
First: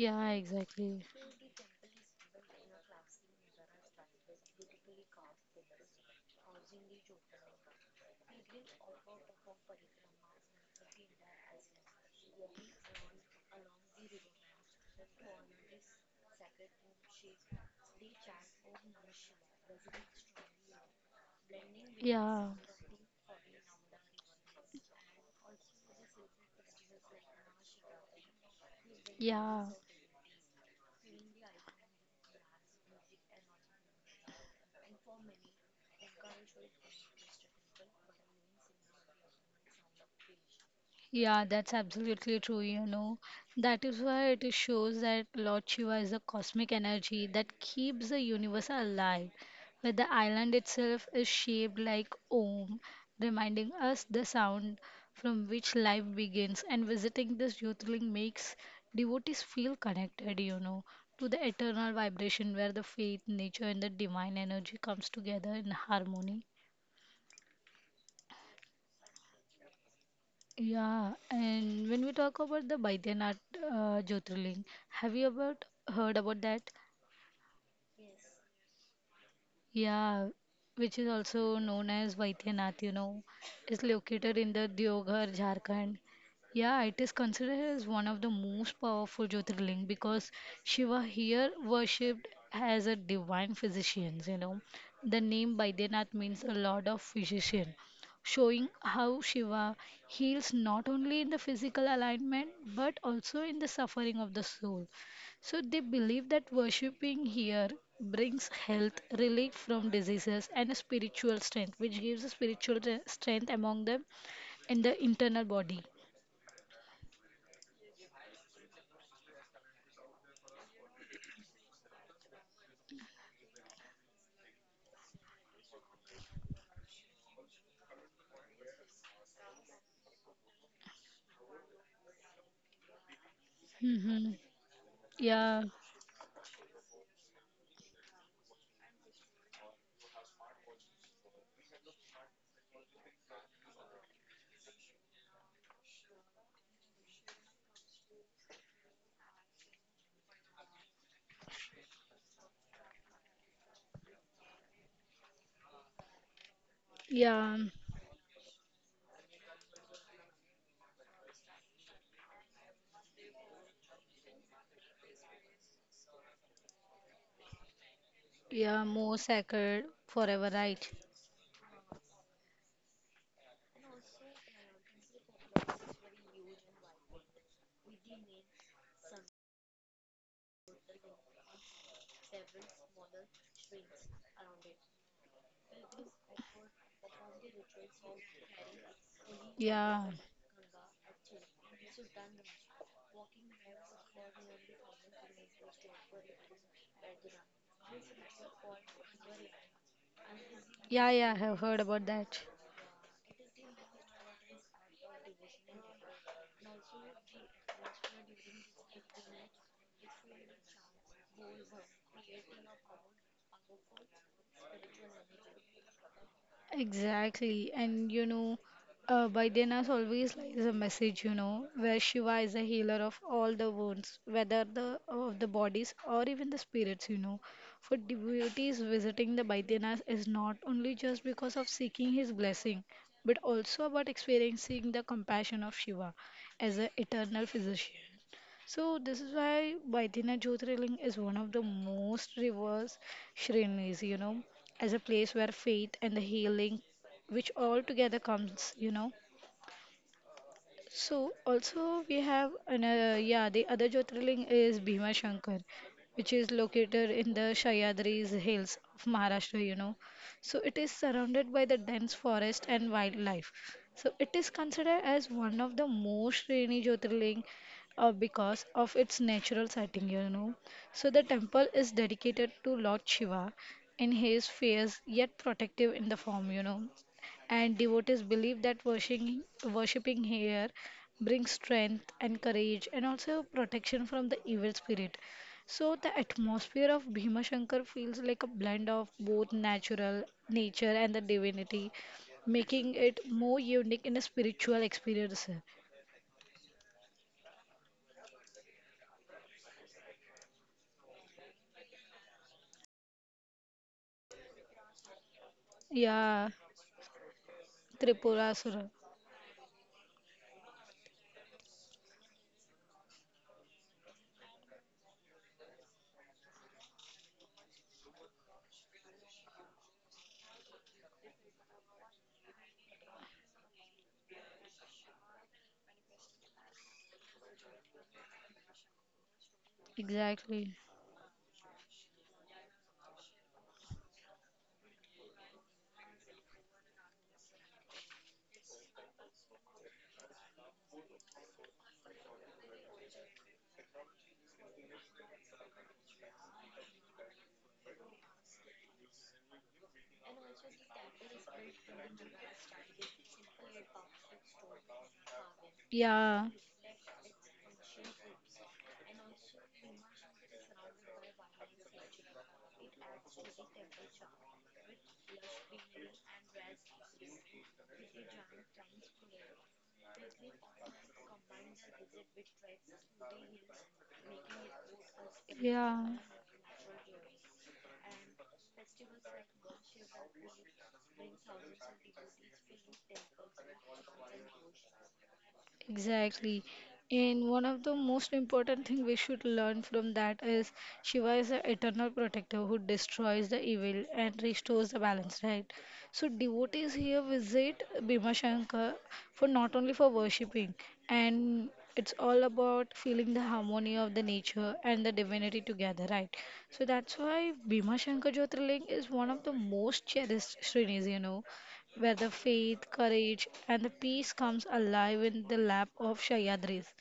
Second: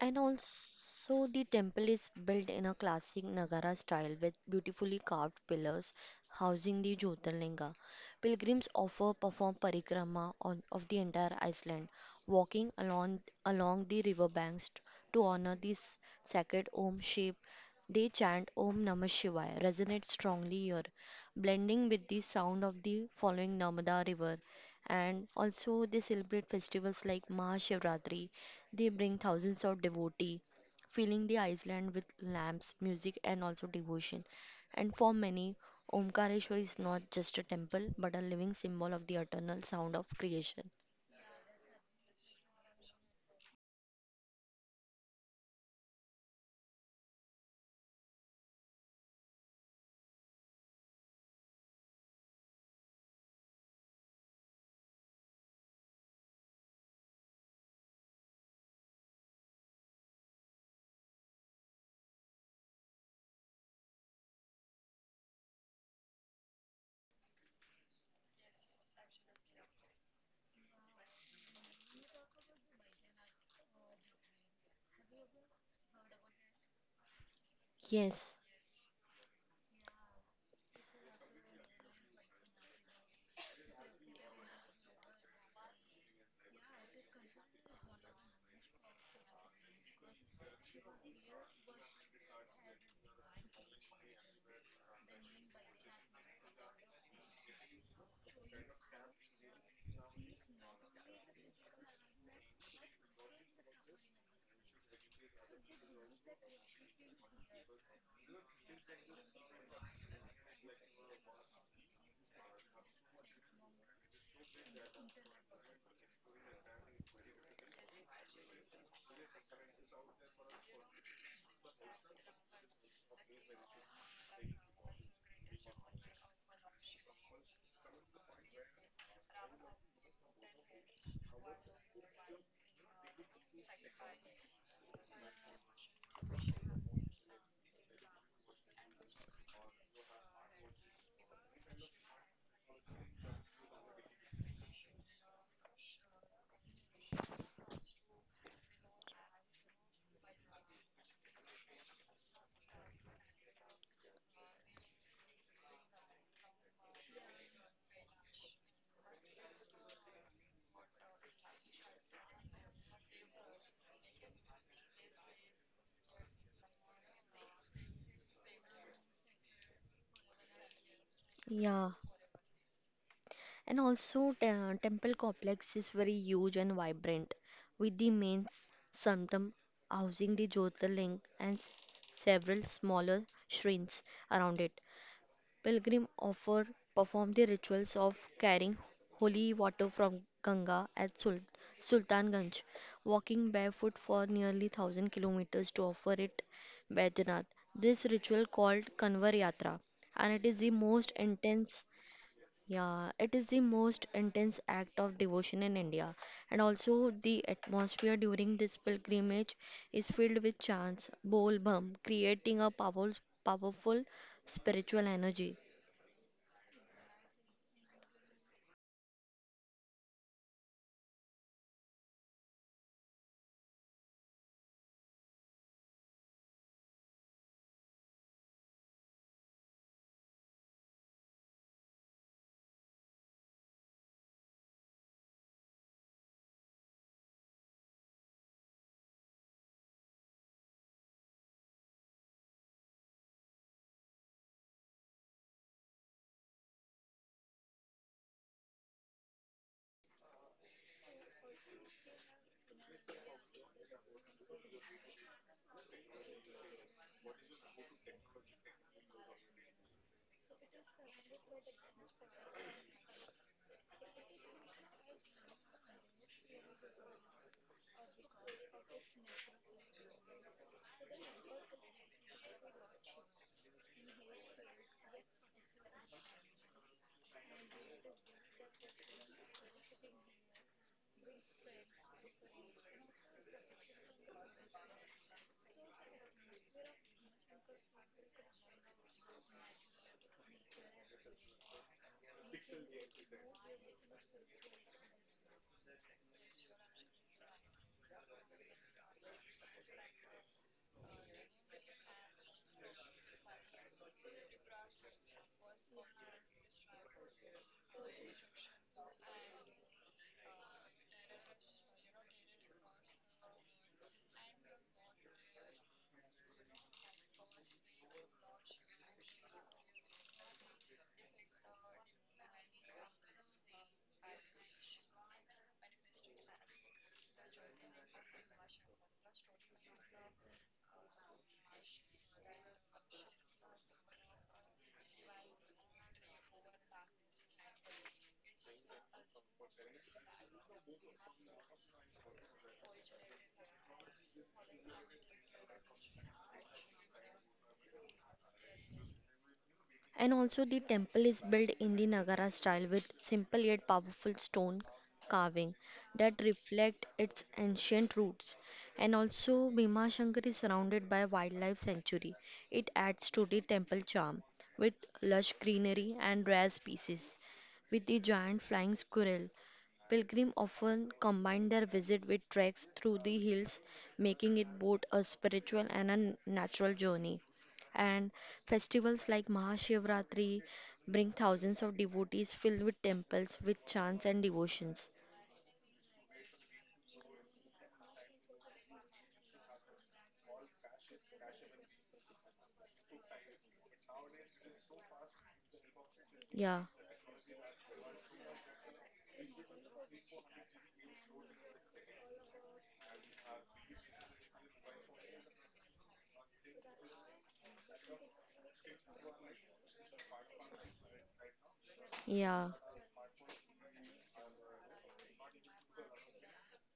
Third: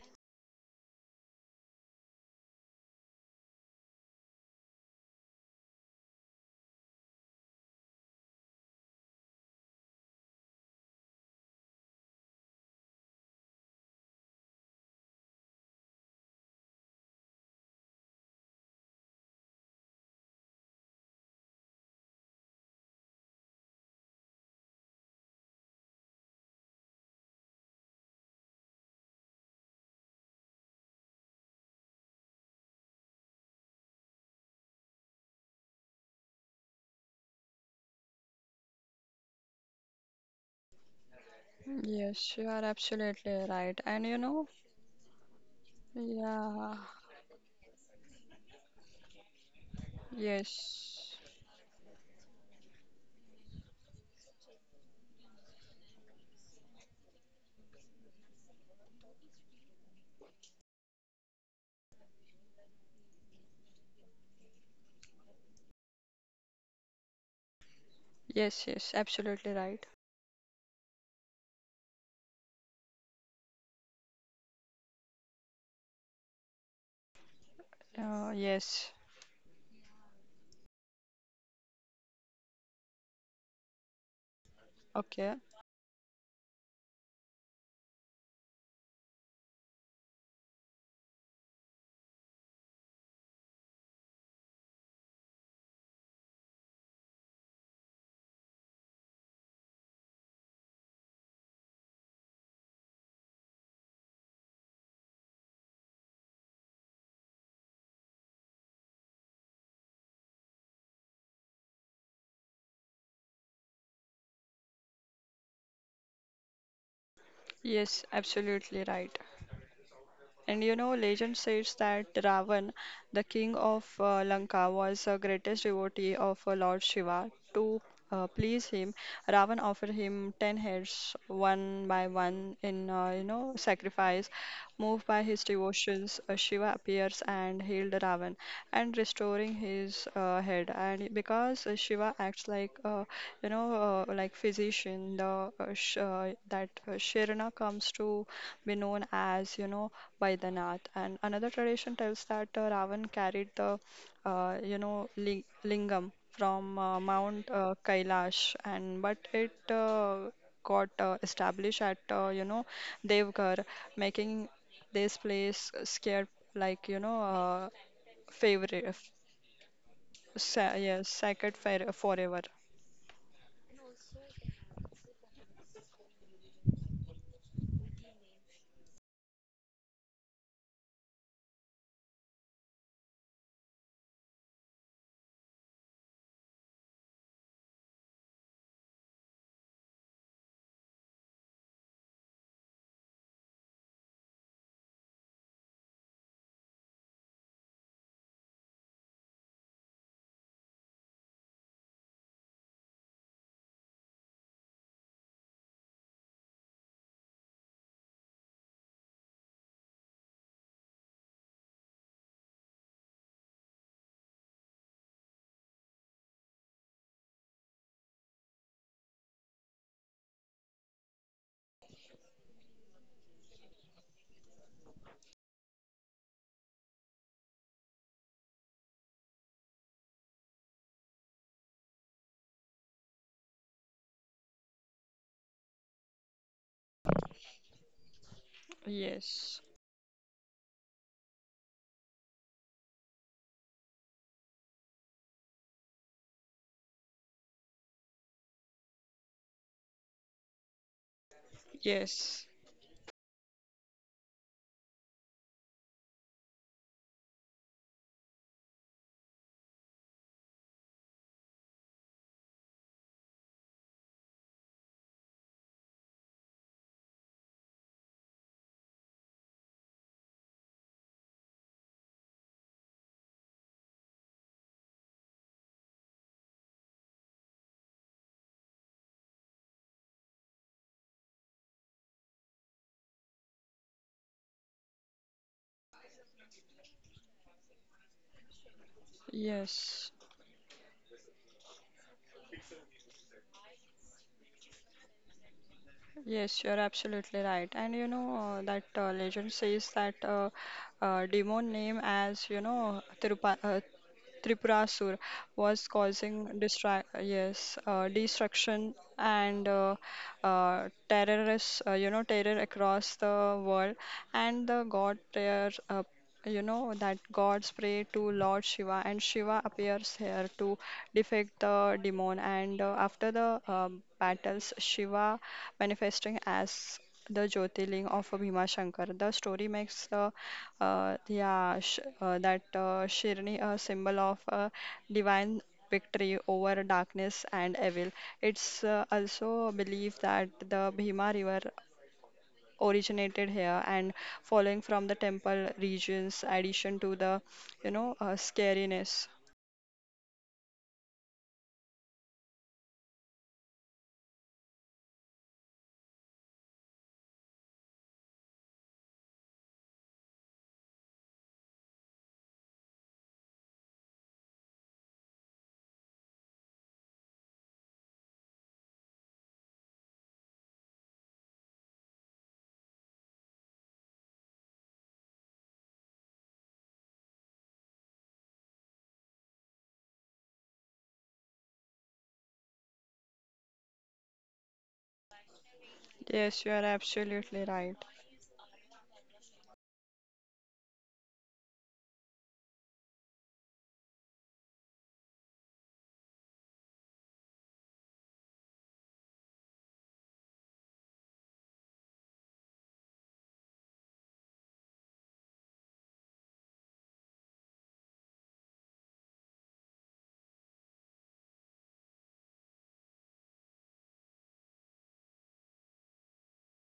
Speaker 3: And
Speaker 1: exactly.
Speaker 3: also, the temple is built in a classic Nagara style with beautifully carved pillars housing the Jyotirlinga. Pilgrims offer perform parikrama on, of the entire Iceland, walking along along the riverbanks t- to honor this sacred Om shape. They chant Om Namah Shivaya, resonates strongly here, blending with the
Speaker 1: Yeah,
Speaker 3: sound of the following Narmada river. And also, they celebrate festivals like Mahashivratri they bring
Speaker 1: yeah.
Speaker 3: thousands of devotees, filling the island with lamps, music, and also devotion. And for many, Omkareshwar is not just a temple but a living symbol of the eternal sound of creation.
Speaker 1: Yeah, that's
Speaker 2: Yes,
Speaker 1: absolutely
Speaker 2: you
Speaker 1: true,
Speaker 2: are
Speaker 1: you know.
Speaker 2: absolutely right.
Speaker 1: That is
Speaker 2: And you
Speaker 1: why
Speaker 2: know,
Speaker 1: it shows that Lord Shiva is a cosmic
Speaker 2: yeah,
Speaker 1: energy that keeps the universe alive, but the island itself
Speaker 2: yes,
Speaker 1: is shaped like Om, reminding us the sound from which life begins, and visiting this Jyotirling makes devotees feel connected, you know, to the eternal vibration where the faith, nature, and the divine energy comes together in harmony.
Speaker 2: yes, yes, absolutely right.
Speaker 1: Yeah, and when we talk about the Baidyanath uh, Jyotirling, have you ever heard about that?
Speaker 2: Uh,
Speaker 3: Yes,
Speaker 2: yes,
Speaker 1: Yeah, which is also known as Vaidyanath, you know, is located in the Deoghar,
Speaker 2: okay,
Speaker 1: Jharkhand. Yeah, it is considered as one of the most powerful Jyotirling because Shiva here worshipped as a divine physician, you know. The name Vaidyanath means a lord of physician, showing how Shiva heals not only in the physical alignment but also in the suffering of the soul. So they believe that worshipping here brings health, relief from diseases, and a spiritual strength, which gives a spiritual re- strength among them in the internal body.
Speaker 2: yes, absolutely right. And you know, legend says that Ravan, the king of uh, Lanka, was the greatest devotee of uh, Lord Shiva. To uh, please him, Ravan offered him ten heads, one by one, in uh, you know
Speaker 1: hmm
Speaker 2: sacrifice. Moved by his
Speaker 1: Yeah,
Speaker 2: devotions, uh, Shiva appears and healed Ravan, and restoring his uh, head. And because uh, Shiva acts like uh, you know, uh, like physician, the uh, sh uh, that uh, Sharana comes to be known as you know by the Nath. And another tradition tells that uh, Ravan carried the, uh, you know, ling- lingam from uh, Mount
Speaker 1: yeah,
Speaker 2: uh, Kailash, and but it uh, got uh, established at, uh, you know, Devgarh, making this place scared, like, you know, uh,
Speaker 1: yeah,
Speaker 2: favorite, uh,
Speaker 1: more sacred forever,
Speaker 2: sa
Speaker 1: right?
Speaker 2: yes, sacred fair
Speaker 3: yeah.
Speaker 2: forever.
Speaker 3: And also, te- uh, temple complex is very huge and vibrant, with the main s- sanctum housing the Jyotirling and s- several smaller shrines around it. Pilgrim offer perform the rituals of carrying holy water
Speaker 1: Yeah,
Speaker 3: from Ganga at Sul- Sultanganj, walking barefoot for nearly a thousand kilometers to offer it Baidyanath. This ritual called Kanvar Yatra, and it is the
Speaker 1: yeah,
Speaker 3: most
Speaker 1: yeah, I have heard
Speaker 3: intense
Speaker 1: about that.
Speaker 3: yeah, it is the most intense act of devotion in India, and also the atmosphere during this pilgrimage is filled with chants, bol bum, creating a powerful, powerful spiritual energy.
Speaker 1: Exactly. And you know, uh, Baidyanath always lies a message, you know, where Shiva is a healer of all the wounds, whether the of the bodies or even the spirits, you know. For devotees visiting the Baidyanath is not only just because of seeking his blessing, but also about experiencing the compassion of Shiva as an eternal physician. So this is
Speaker 2: Yes,
Speaker 1: why Baidyanath Jyotirlinga is one of the most reversed Shrinis, you know, as a place where faith and the healing, which all together comes, you know. So also we
Speaker 2: yes,
Speaker 1: have another yeah the other Jyotirling is Bhima Shankar, which is located in the Sahyadri's hills of Maharashtra, you know. So it is surrounded by the dense forest and wildlife. So it is considered as one of the most rainy Jyotirling uh, because of its natural setting, you know. So the temple is dedicated to Lord Shiva in his fierce yet protective in the form, you know and devotees believe that worshiping, worshiping here brings strength and courage and also protection from the evil spirit. So the atmosphere of Bhima Shankar feels like a blend of both
Speaker 2: yes.
Speaker 1: natural nature and the divinity, making it more unique in a spiritual experience.
Speaker 2: Yes, you're absolutely right. And you know uh, that uh, legend says that uh, uh, demon name as you know Tirupa, uh, Tripurasur was causing
Speaker 1: Yeah,
Speaker 2: distra yes, uh,
Speaker 1: Tripurasura.
Speaker 2: destruction and uh, uh, terrorists, uh, you know, terror across the world. And the god prayer, uh, you know, that gods pray to Lord Shiva, and Shiva appears here to defeat the demon. And uh, after the um battles, Shiva manifesting as the Jyotirling of Bhima Shankar. The story makes the
Speaker 1: Exactly.
Speaker 2: uh, yeah, sh uh, that uh, Shirni, a symbol of uh, divine victory over darkness and evil. It's uh, also believed that the Bhima River originated here and following from the temple regions, addition to the, you know, uh, scariness.
Speaker 3: And also, the temple is built in the Nagara style with simple yet powerful stone carving
Speaker 1: Yeah,
Speaker 3: that reflect its ancient roots. And also, Bhima Shankar is surrounded by wildlife sanctuary. It adds to the temple charm with lush greenery and rare species. With the giant flying squirrel, pilgrims often combine their visit with treks through the hills, making it both a spiritual
Speaker 1: yeah.
Speaker 3: and a natural journey, and festivals like Mahashivratri bring thousands of devotees filled with temples with chants and devotions.
Speaker 2: Yes, you
Speaker 1: Exactly.
Speaker 2: are
Speaker 1: And
Speaker 2: absolutely
Speaker 1: one of
Speaker 2: right.
Speaker 1: the most important thing we should learn from that is Shiva is the eternal protector who destroys the evil and restores the balance, right? So
Speaker 3: Yeah,
Speaker 1: devotees here visit Bhima Shankar for not only for worshipping and it's all about feeling the harmony of the nature and the divinity together, right? So that's why Bhima Shankar Jyotirling is one of the most cherished shrines, you know where the
Speaker 3: yeah.
Speaker 1: faith, courage, and the peace comes alive in the lap of Shayadris.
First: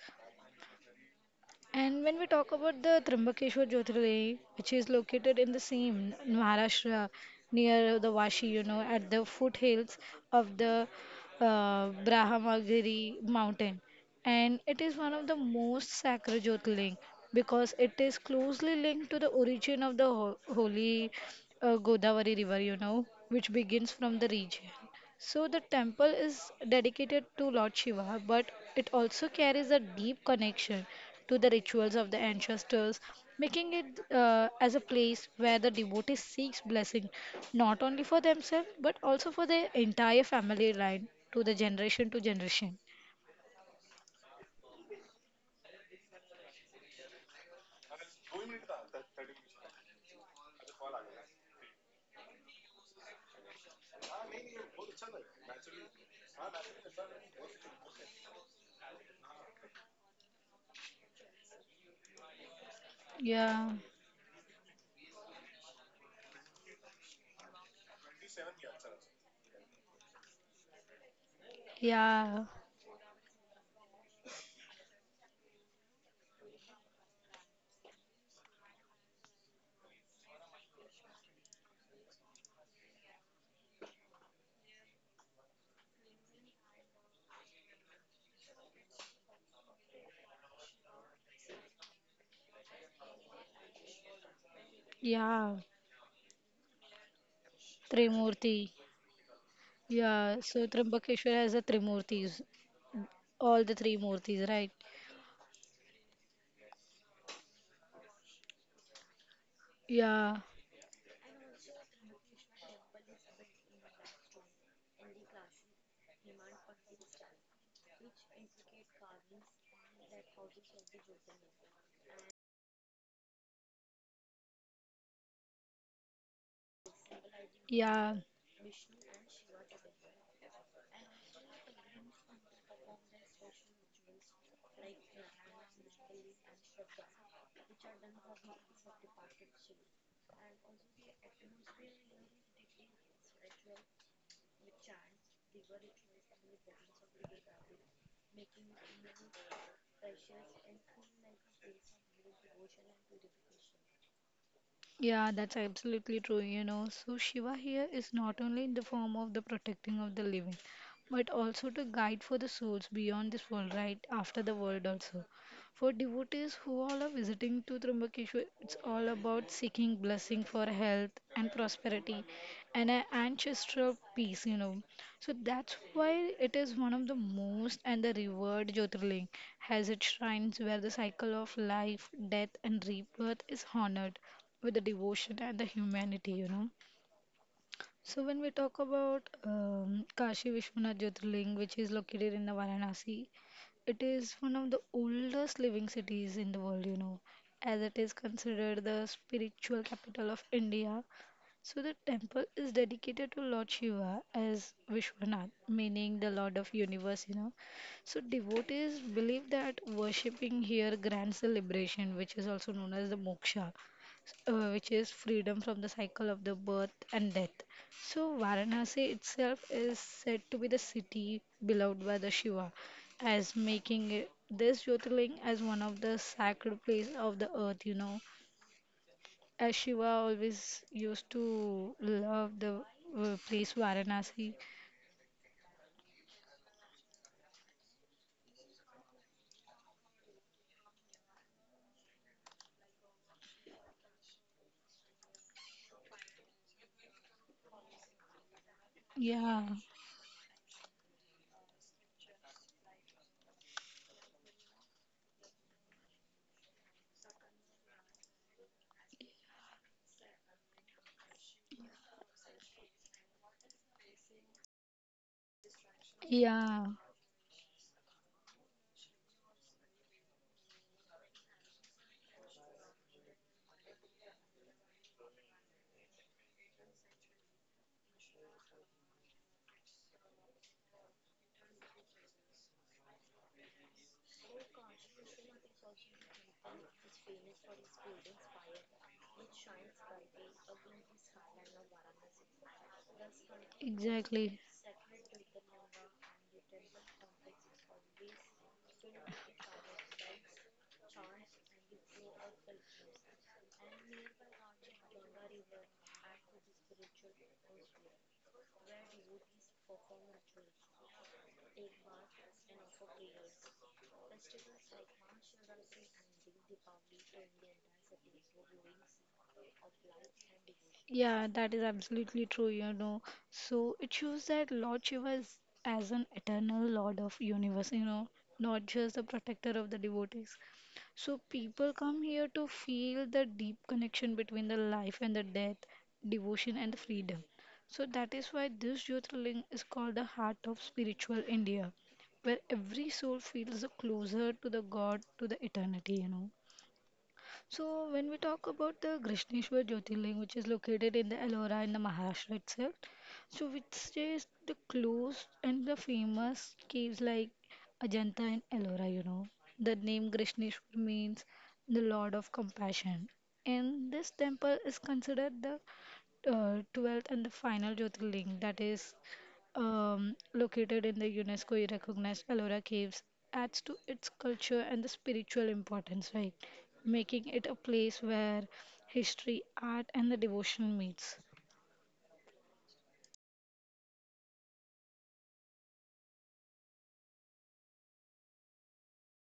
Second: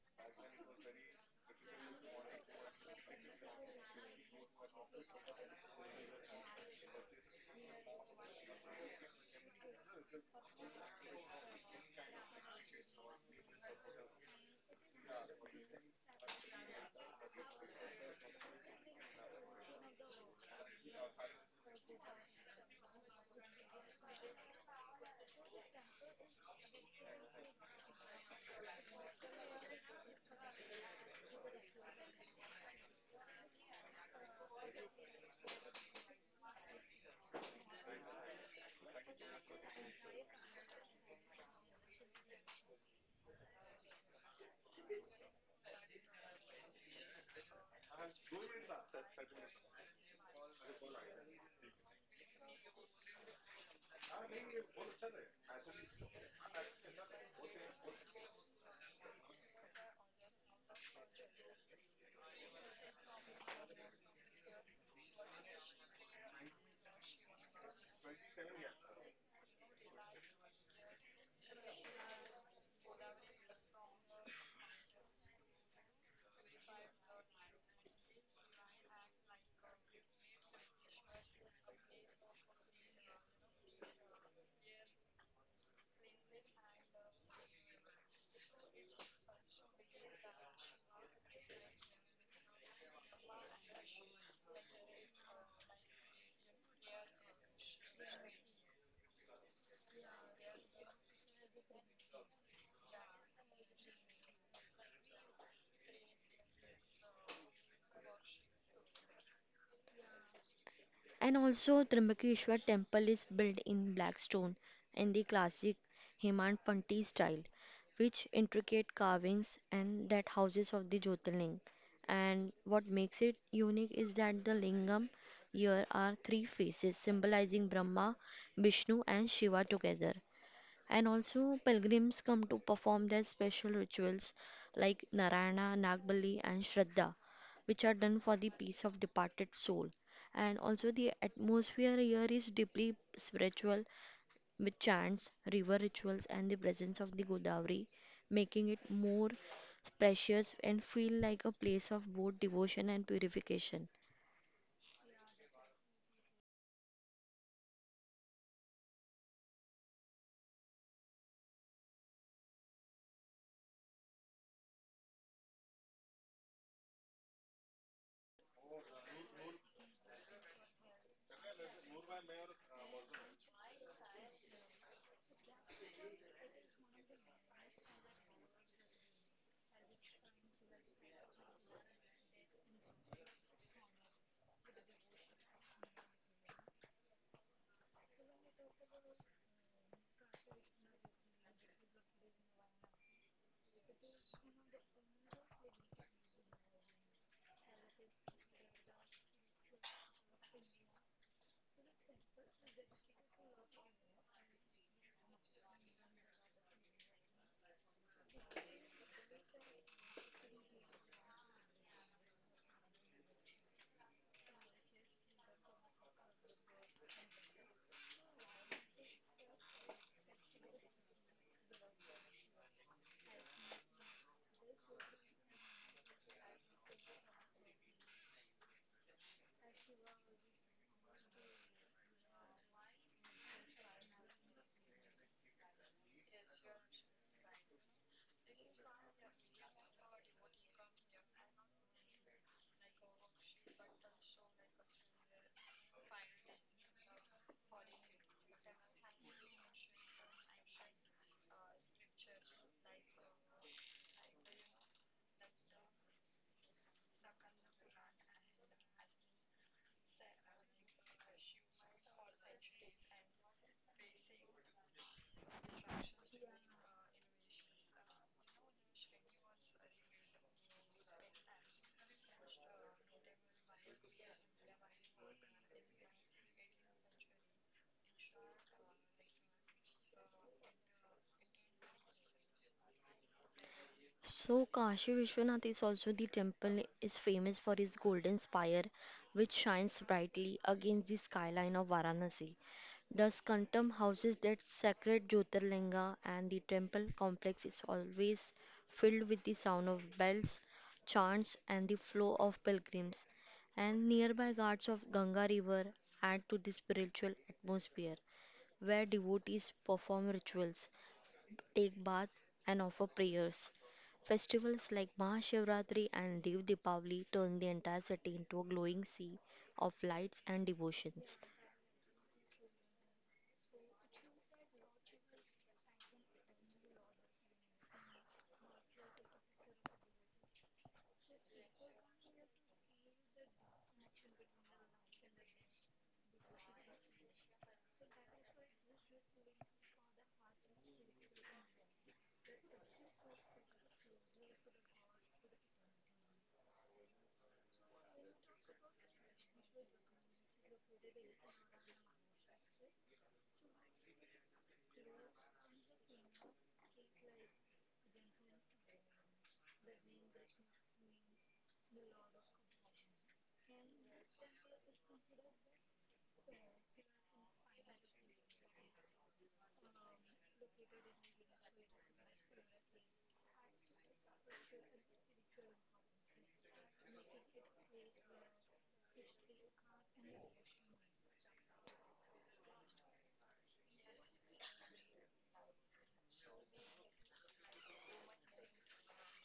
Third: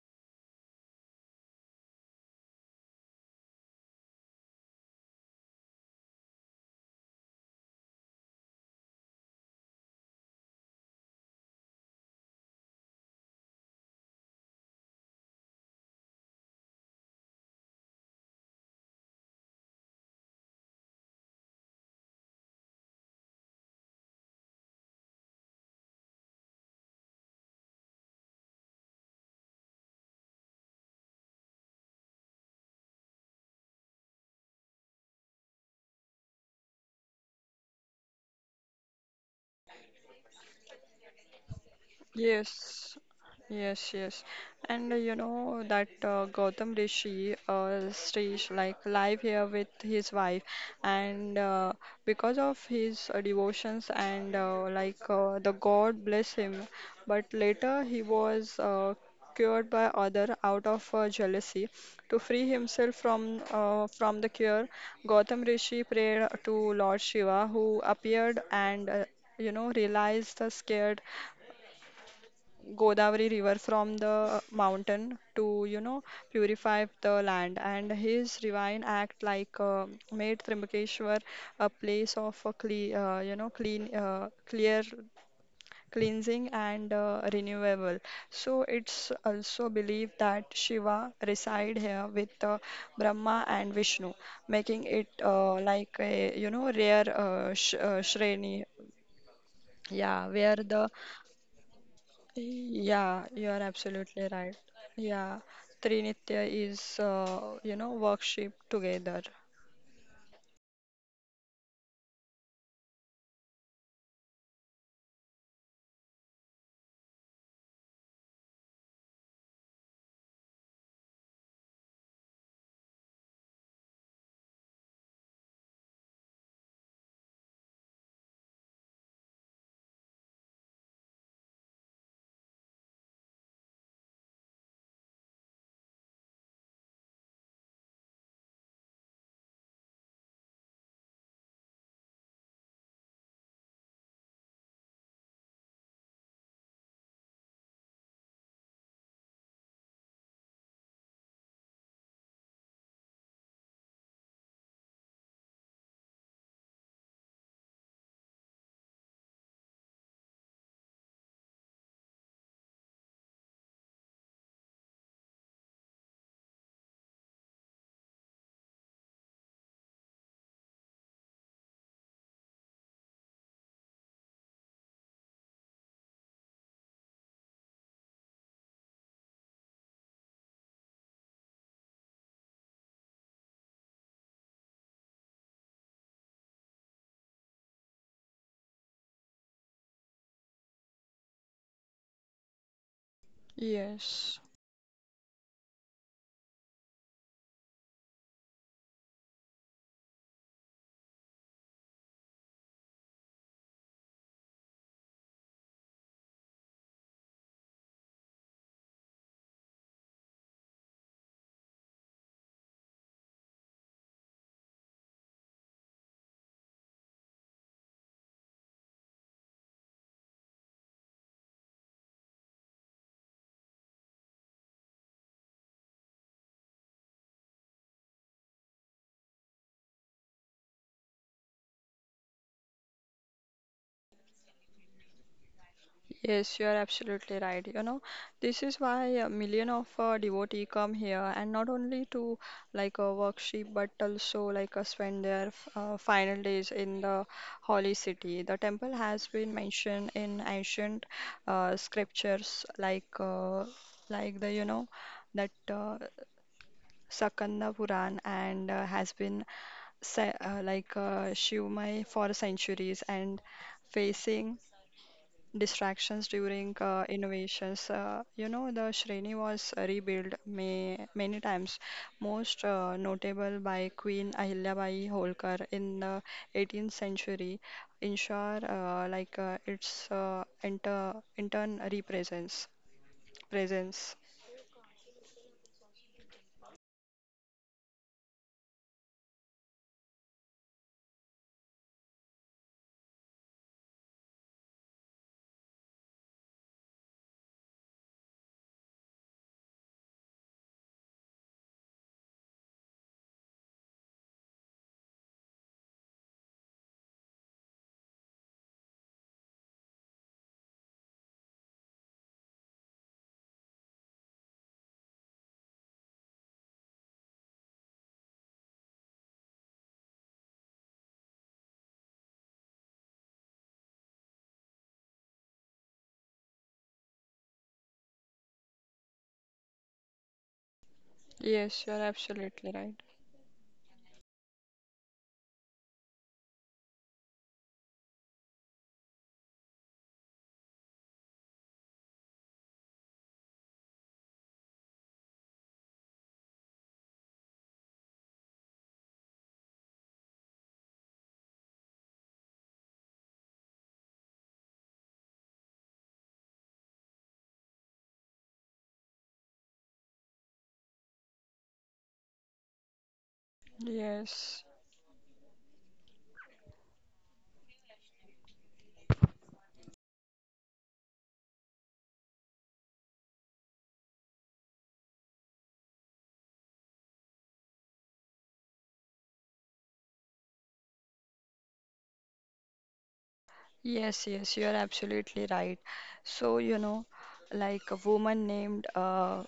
Speaker 1: And when we talk about the Trimbakeshwar Jyotirlinga, which is located in the same Maharashtra, near the Vashi, you know, at the foothills of the uh, Brahmagiri mountain and it is one of the most sacred Jyotirling because it is closely linked to the origin of the ho- holy uh, Godavari river, you know, which begins from the region. So the temple is dedicated to Lord Shiva, but it also carries a deep connection to the rituals of the ancestors, making it uh, as a place where the devotee seeks blessing not only for themselves but also for their entire family line to the generation to generation.
Speaker 2: Yes, yes, yes. And uh, you know that uh, Gautam Rishi, uh, Srish, like live here with his wife, and uh, because of his uh, devotions and uh, like uh, the God bless him, but later he was uh, cured by other out of uh, jealousy. To free himself from
Speaker 1: Yeah.
Speaker 2: uh, from the cure, Gautam Rishi prayed to Lord Shiva, who appeared and uh, you know realized the scared
Speaker 1: Yeah,
Speaker 2: Godavari river from the mountain to you know purify the land, and his divine act like uh, made Trimbakeshwar a place of a clean, uh, you know clean uh, clear cleansing and uh, renewable. So it's also believed that Shiva reside here with uh, Brahma and Vishnu, making it
Speaker 1: yeah,
Speaker 2: uh, like a you know rare uh, sh uh,
Speaker 1: Trimurti.
Speaker 2: shreni. Yeah,
Speaker 1: Yeah,
Speaker 2: where
Speaker 1: so
Speaker 2: the
Speaker 1: Trimbakeshwar has the Trimurtis,
Speaker 2: yeah, you are
Speaker 1: all the three
Speaker 2: absolutely
Speaker 1: Murtis,
Speaker 2: right.
Speaker 1: right?
Speaker 2: Yeah, Trinitya is, uh, you know, worship together.
Speaker 1: Yeah,
Speaker 3: And also Trimbakeshwar temple is built in black stone in the classic Hemant Panti style, which intricate carvings and that houses of the Jyotirling. And what makes it unique is that the lingam here are three faces symbolizing
Speaker 1: yeah.
Speaker 3: Brahma, Vishnu and Shiva together. And also, pilgrims come to perform their special rituals like Narayana, Nagbali, and Shraddha, which are done for the peace of departed soul. And also, the atmosphere here is deeply spiritual with chants, river rituals, and the presence of the Godavari, making it more precious and feel like a place of both devotion and purification.
Speaker 1: Yeah, that's absolutely true, you know. So Shiva here is not only in the form of the protecting of the living, but also to guide for the souls beyond this world, right? After the world also. For devotees who all are visiting to Trimbakeshwar, it's all about seeking blessing for health and prosperity and an ancestral peace, you know. So that's why it is one of the most and the revered Jyotirling, has its shrines where the cycle of life, death, and rebirth is honored with the devotion and the humanity, you know. So when we talk about um, Kashi Vishwanath Jyotirling, which is located in the Varanasi, it is
Speaker 2: Yes,
Speaker 1: one of the oldest living cities in the world, you know, as it is considered the spiritual capital of India. So the temple is dedicated to Lord Shiva as Vishwanath, meaning the Lord of Universe, you know. So devotees believe that worshipping here grants the liberation, which is also known as the moksha, uh, which is freedom from the cycle of the birth and death. So Varanasi itself is said to be the city beloved by the Shiva, as making it, this Jyotirling as one of the sacred place of the earth. You know, as Shiva always used to love the uh, place Varanasi.
Speaker 2: yes, you are absolutely right. You know, this is why a million of uh, devotee come here, and not only to like uh, worship, but also like uh, spend their uh, final days in the holy city. The temple has been
Speaker 1: Yeah,
Speaker 2: mentioned in ancient uh, scriptures, like uh, like the you know that uh, Sakanda Puran and uh, has been se- uh, like uh, Shivamai for centuries, and facing distractions during
Speaker 1: yeah,
Speaker 2: uh, innovations. Uh, you know, the Shreni was rebuilt may- many times, most uh, notable by Queen Ahilyabai Holkar in the eighteenth century, ensure uh, like uh, its uh, inter- intern represents presence.
Speaker 3: So Kashi Vishwanath is also the temple is famous for its golden spire which shines brightly against the skyline of Varanasi. The Skantam houses
Speaker 1: exactly.
Speaker 3: that sacred Jyotirlinga, and the temple complex is always filled with the sound of bells, chants and the flow of pilgrims, and nearby ghats of Ganga river add to the spiritual atmosphere where devotees perform rituals, take bath, and offer prayers. Festivals like Mahashivratri and Dev Deepavali turn the entire city into a glowing sea of lights and
Speaker 1: Yeah,
Speaker 3: devotions.
Speaker 1: that is absolutely true, you know. So it shows that Lord Shiva is as an eternal Lord of universe, you know, not just the protector of the devotees. So
Speaker 2: Yes, you're
Speaker 1: people come here
Speaker 2: absolutely
Speaker 1: to
Speaker 2: right.
Speaker 1: feel the deep connection between the life and the death, devotion and the freedom. So that is why this Jyotirling is called the heart of spiritual India, where every soul feels closer to the God, to the eternity, you know. So, when we talk about the Krishneshwar Jyotirling, which is located in the Ellora in the Maharashtra itself, so which is the close and the famous caves like Ajanta and Ellora, you know. The name Krishneshwar means the Lord of Compassion, and this
Speaker 2: Yes.
Speaker 1: temple is considered the uh, twelfth and the final Jyotirling that is um, located in the UNESCO recognized Ellora Caves adds to its culture and the spiritual importance, right? Making it a place where history, art, and the devotion meets.
Speaker 2: Yes, yes, you are absolutely right. So, you know, like a woman named uh,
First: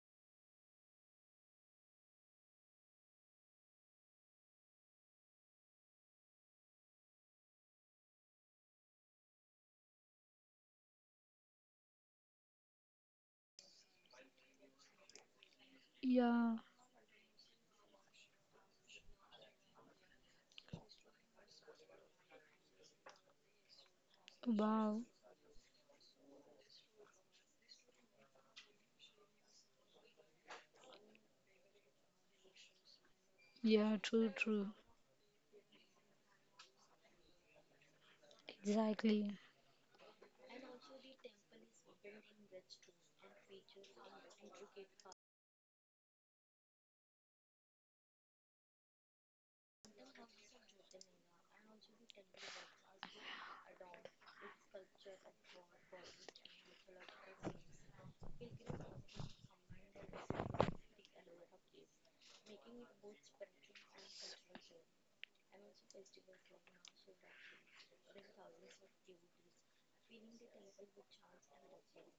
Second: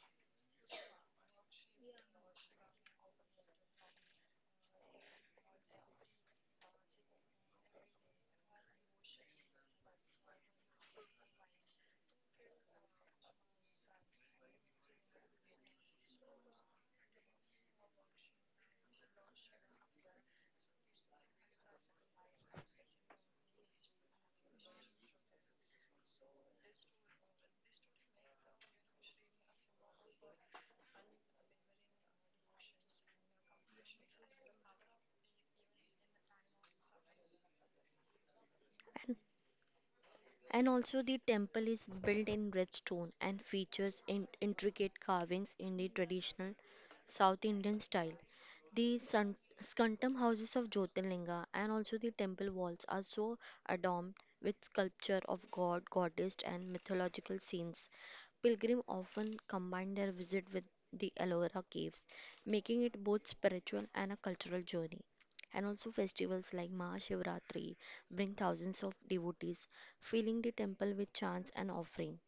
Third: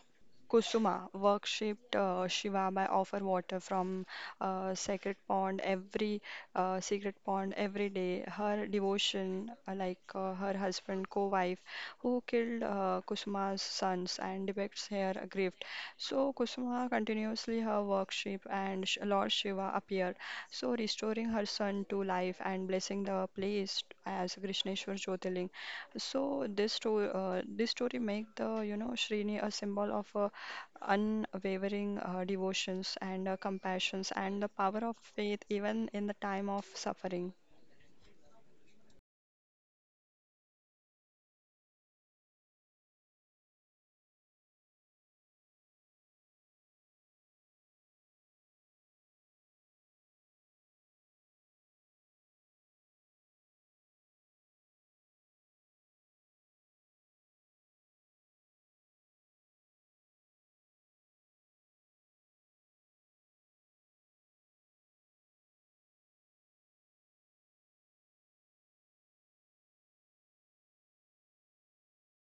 Speaker 2: Kusuma worshipped uh, Shiva by offer water from uh, sacred pond every uh, secret pond every day. Her devotion, uh, like uh, her husband, co-wife, who killed uh, Kusuma's sons and depicts her grief. So
Speaker 1: Yeah,
Speaker 2: Kusuma continuously her worship and Sh- Lord Shiva appear, so restoring her son to life and blessing the place as Krishneshwar
Speaker 1: wow.
Speaker 2: Jyotirling. So, this story, uh, this story make the you know Srini a symbol of uh, unwavering uh, devotions and uh,
Speaker 1: Yeah,
Speaker 2: compassions
Speaker 1: true,
Speaker 2: and the power
Speaker 1: true.
Speaker 2: of faith even in the time of suffering.
Speaker 3: And,
Speaker 1: Exactly.
Speaker 3: and also, the temple is built in red stone and features in intricate carvings in the traditional South Indian style. The sun- scantum houses of Jyotirlinga, and also the temple walls are so adorned with sculpture of god, goddess, and mythological scenes. Pilgrims often combine their visit with the Ellora caves, making it both spiritual and a cultural journey. And also festivals like Mahashivratri bring thousands of devotees filling the temple with chants and offerings.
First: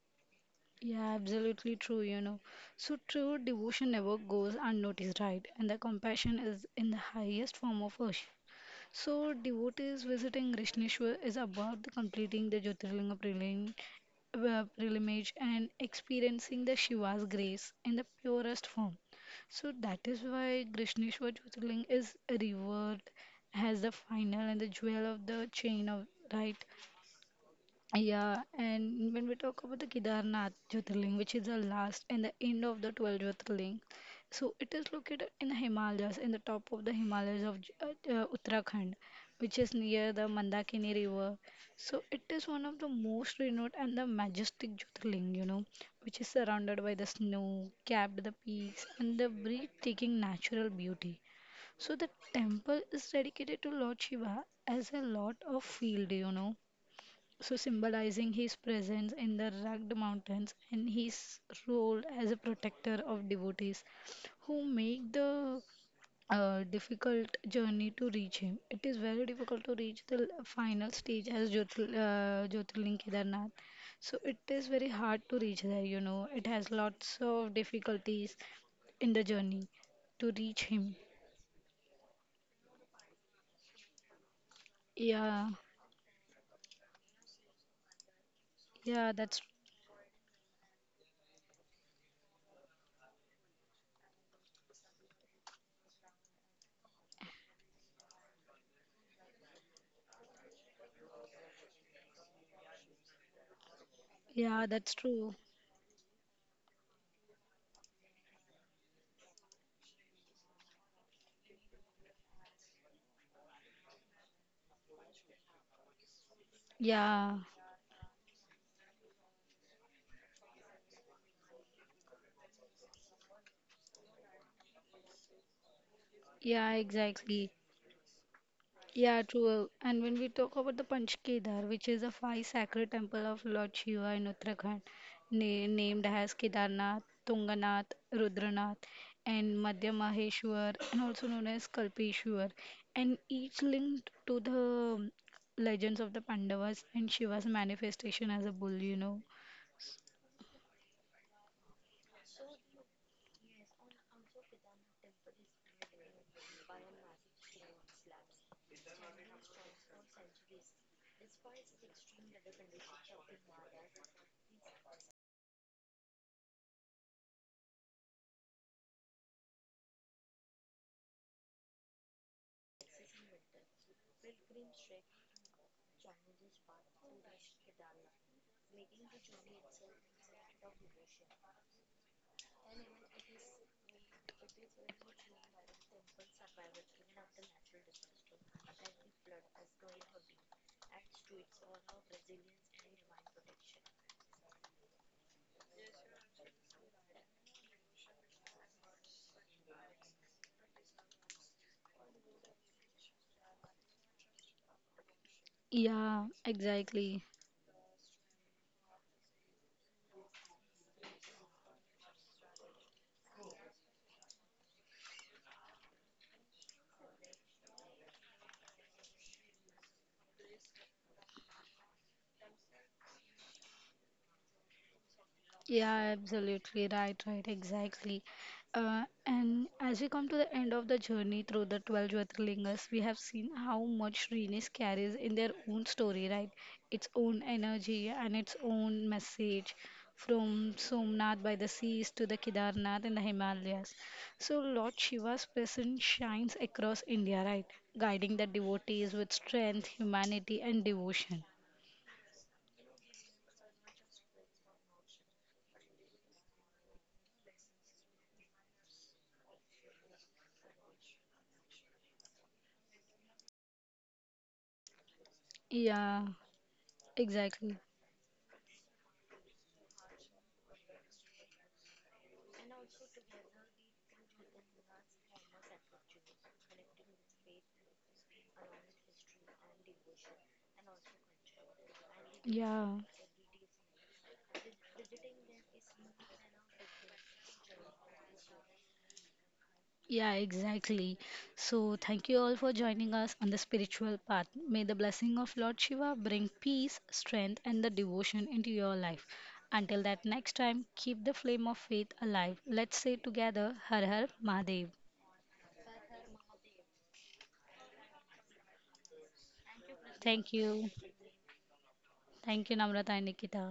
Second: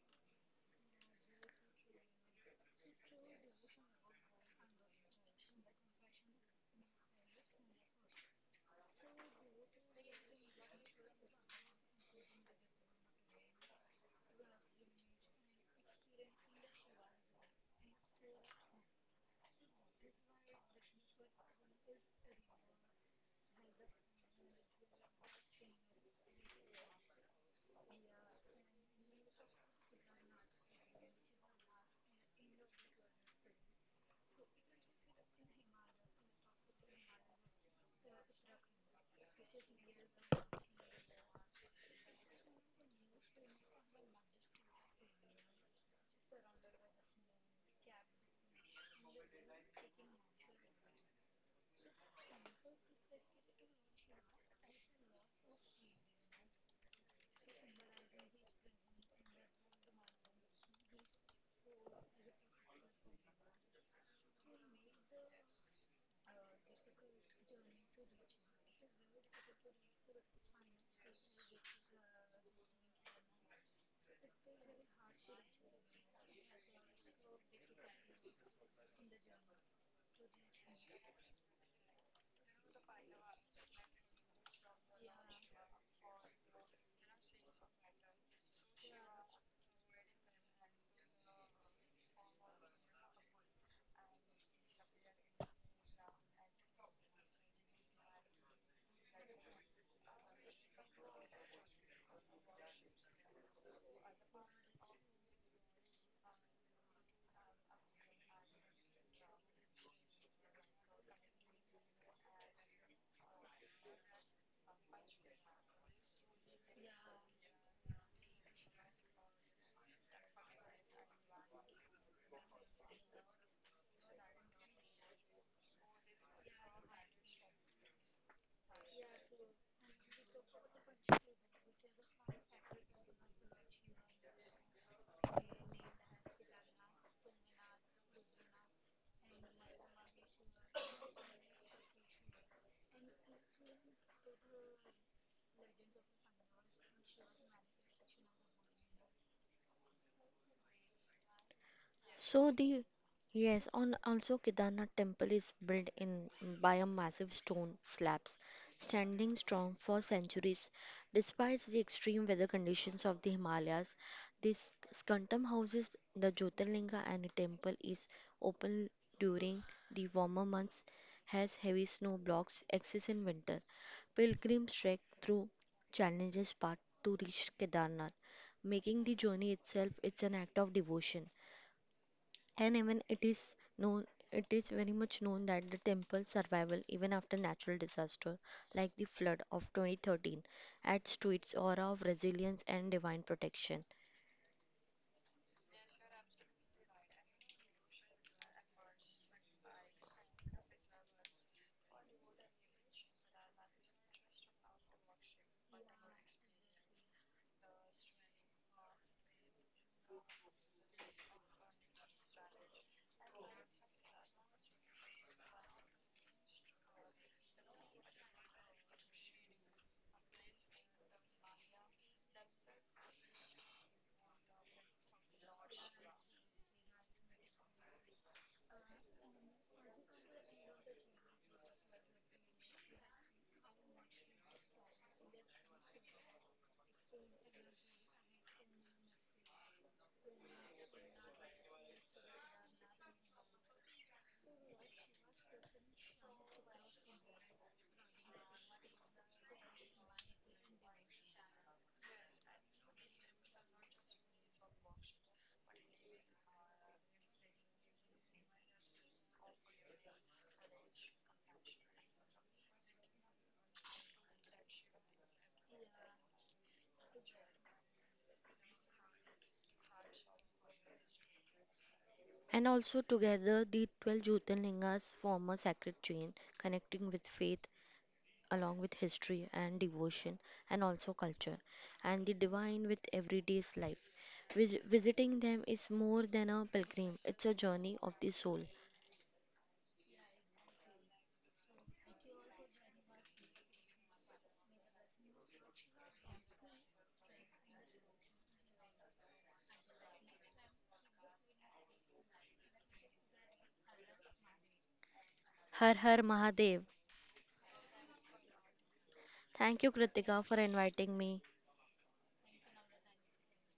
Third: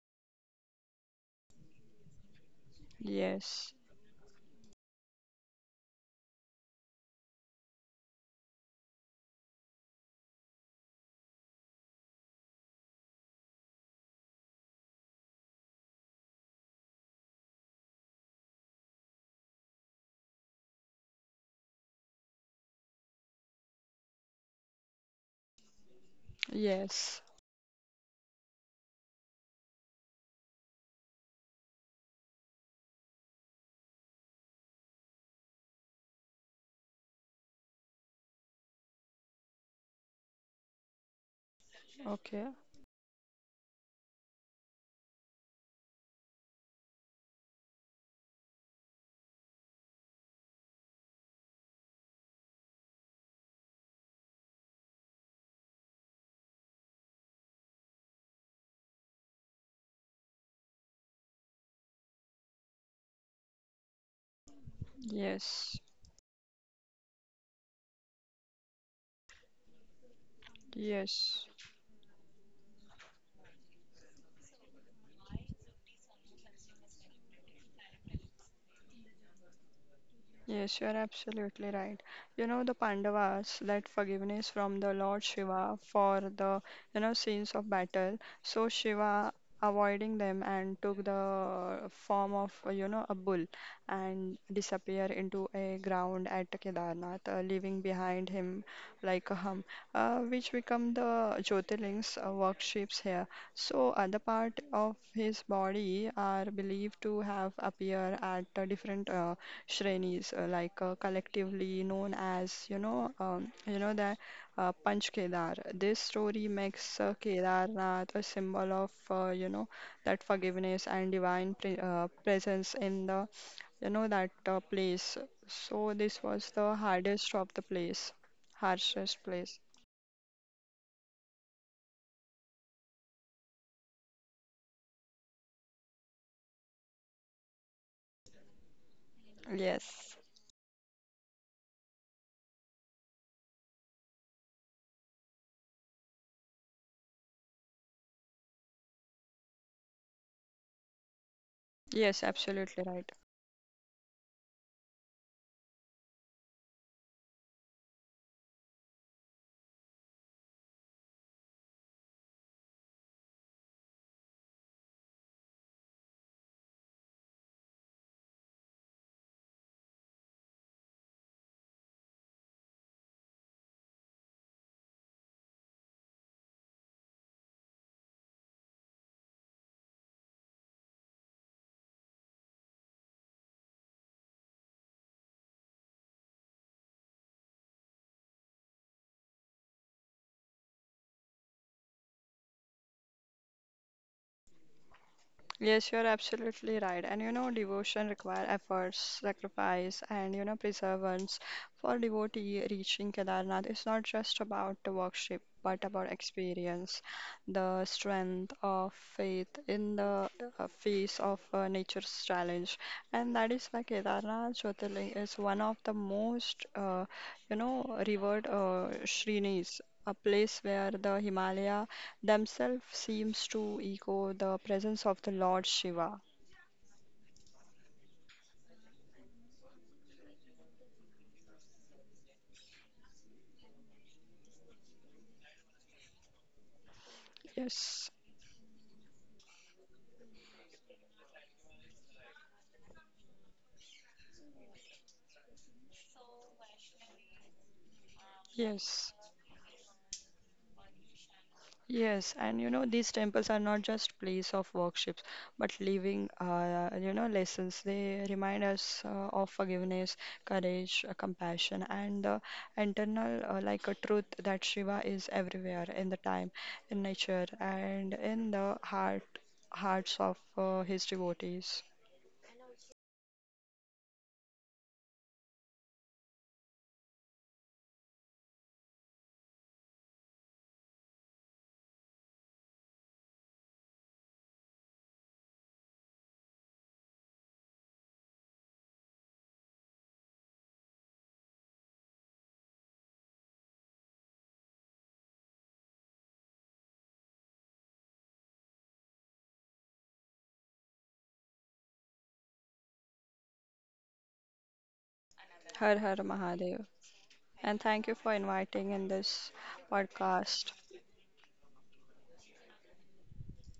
Speaker 1: Yeah, absolutely true, you know. So true
Speaker 2: Yes,
Speaker 1: devotion never goes unnoticed, right? And the compassion is in the highest form of worship. So, devotees visiting Rishneshwar is about the completing the Jyotirlinga prelim, uh, pilgrimage and experiencing the Shiva's grace in the purest form. So, that is why Rishneshwar Jyotirling is revered as the final and the jewel of the chain of right.
Speaker 2: yes,
Speaker 1: Yeah, and when we talk about the Kedarnath Jyotirling, which is the last and the end of the twelve Jyotirling, so it is located in the Himalayas, in the top of the Himalayas of J- uh, uh, Uttarakhand, which is near the Mandakini River. So it is
Speaker 2: okay,
Speaker 1: one of the most renowned and the majestic Jyotirling, you know, which is surrounded by the snow, capped the peaks, and the breathtaking natural beauty. So the temple is dedicated to Lord Shiva as a lot of field, you know so symbolizing his presence in the rugged mountains and his role as a protector of devotees who make the
Speaker 2: yes,
Speaker 1: uh, difficult journey to reach him. It is very difficult to reach the l- final stage as
Speaker 2: yes.
Speaker 1: Jyotil, uh, Jyotirling Kedarnath. So it is very hard to reach there, you know. It has lots of difficulties in the journey to
Speaker 2: Yes,
Speaker 1: reach
Speaker 2: you are
Speaker 1: him.
Speaker 2: absolutely right. You know, the Pandavas that forgiveness from the Lord
Speaker 1: Yeah,
Speaker 2: Shiva for the, you know, scenes of battle. So
Speaker 1: yeah,
Speaker 2: Shiva
Speaker 1: that's
Speaker 2: avoiding them and took the form of, uh, you know, a bull and disappear into a ground at Kedarnath, uh, leaving behind him like a hum, uh, which become the Jyotirling's uh, workshops here. So other part
Speaker 1: yeah, that's
Speaker 2: of
Speaker 1: true.
Speaker 2: his body are believed to have appear at uh, different uh, Shrenis, uh, like uh, collectively known as, you know, um, you know the uh, Panch Kedar. This story makes uh,
Speaker 1: Yeah,
Speaker 2: Kedarnath a symbol of, uh, you know, that forgiveness and divine pre uh, presence in the, you know, that uh, place. So this was
Speaker 1: yeah,
Speaker 2: the hardest
Speaker 1: exactly.
Speaker 2: of the place,
Speaker 1: Yeah,
Speaker 2: harshest
Speaker 1: true.
Speaker 2: place.
Speaker 1: And when we talk about the Panch Kedar, which is a five sacred temple of Lord Shiva in Uttarakhand, na- named as Kedarnath, Tunganath, Rudranath, and Madhya
Speaker 2: Yes,
Speaker 1: Maheshwar, and also known as Kalpeshwar, and each linked to the um, legends of the Pandavas and Shiva's manifestation as a bull, you know.
Speaker 2: yes,
Speaker 3: So the
Speaker 2: absolutely right.
Speaker 3: yes, on also Kedarnath temple is built in by a massive stone slabs, standing strong for centuries. Despite the extreme weather conditions of the Himalayas, this skantam houses the Jyotirlinga, and the temple is open during the warmer months, has heavy snow blocks access in winter. Pilgrims trek through challenges path to reach Kedarnath, making the journey itself it's an act of devotion. And even it is known, it is very much known that the temple survival even after natural disaster like the flood of twenty thirteen adds to its aura of resilience and divine protection.
Speaker 2: Yes, you're absolutely right. And you know, devotion require efforts, sacrifice, and you know, perseverance. For devotee reaching Kedarnath, it's not just about the worship, but about
Speaker 1: Yeah,
Speaker 2: experience,
Speaker 1: exactly.
Speaker 2: the strength of faith in the uh, face of uh, nature's challenge. And that is why Kedarnath Jyotirling is one of the most, uh, you know, revered uh, shrinis, a place where the Himalaya themselves seems to echo the presence of the Lord
Speaker 1: Yeah,
Speaker 2: Shiva.
Speaker 1: absolutely right, right, exactly. Uh, and as we come to the end of the journey through the twelve Jyotirlingas, we have seen how much Srinis carries in their own story, right? Its own energy
Speaker 2: Yes,
Speaker 1: and its own message from Somnath by the seas to the Kedarnath in the Himalayas. So, Lord Shiva's presence shines across India, right? Guiding the devotees
Speaker 2: yes,
Speaker 1: with strength, humanity, and devotion.
Speaker 2: yes. And you know, these temples are not just place of worships, but living, uh, you know, lessons. They remind us uh, of forgiveness, courage, uh, compassion, and the internal, uh, like a truth that Shiva is everywhere in the
Speaker 1: Yeah,
Speaker 2: time, in nature,
Speaker 1: exactly.
Speaker 2: and in the heart, hearts of uh, his devotees.
Speaker 3: And also together the twelve Jyotirlingas form a sacred chain connecting with faith along with history and devotion and also culture and the
Speaker 1: Yeah.
Speaker 3: divine with everyday life. Vis- Visiting them is more than a pilgrim, it's a journey of the soul.
Speaker 1: Yeah, exactly. So, thank you all for joining us on the spiritual path. May the blessing of Lord Shiva bring peace, strength, and the devotion into your life. Until that next time, keep the flame of faith alive. Let's say together, Har Har Mahadev.
Speaker 2: Har
Speaker 3: Har
Speaker 2: Har
Speaker 3: Har
Speaker 2: Mahadev.
Speaker 3: Mahadev.
Speaker 2: And thank you for inviting in this
Speaker 3: Thank you, Kritika, for
Speaker 1: Thank
Speaker 2: podcast.
Speaker 1: you.
Speaker 3: inviting me.
Speaker 1: Thank you, Namrata and Nikita.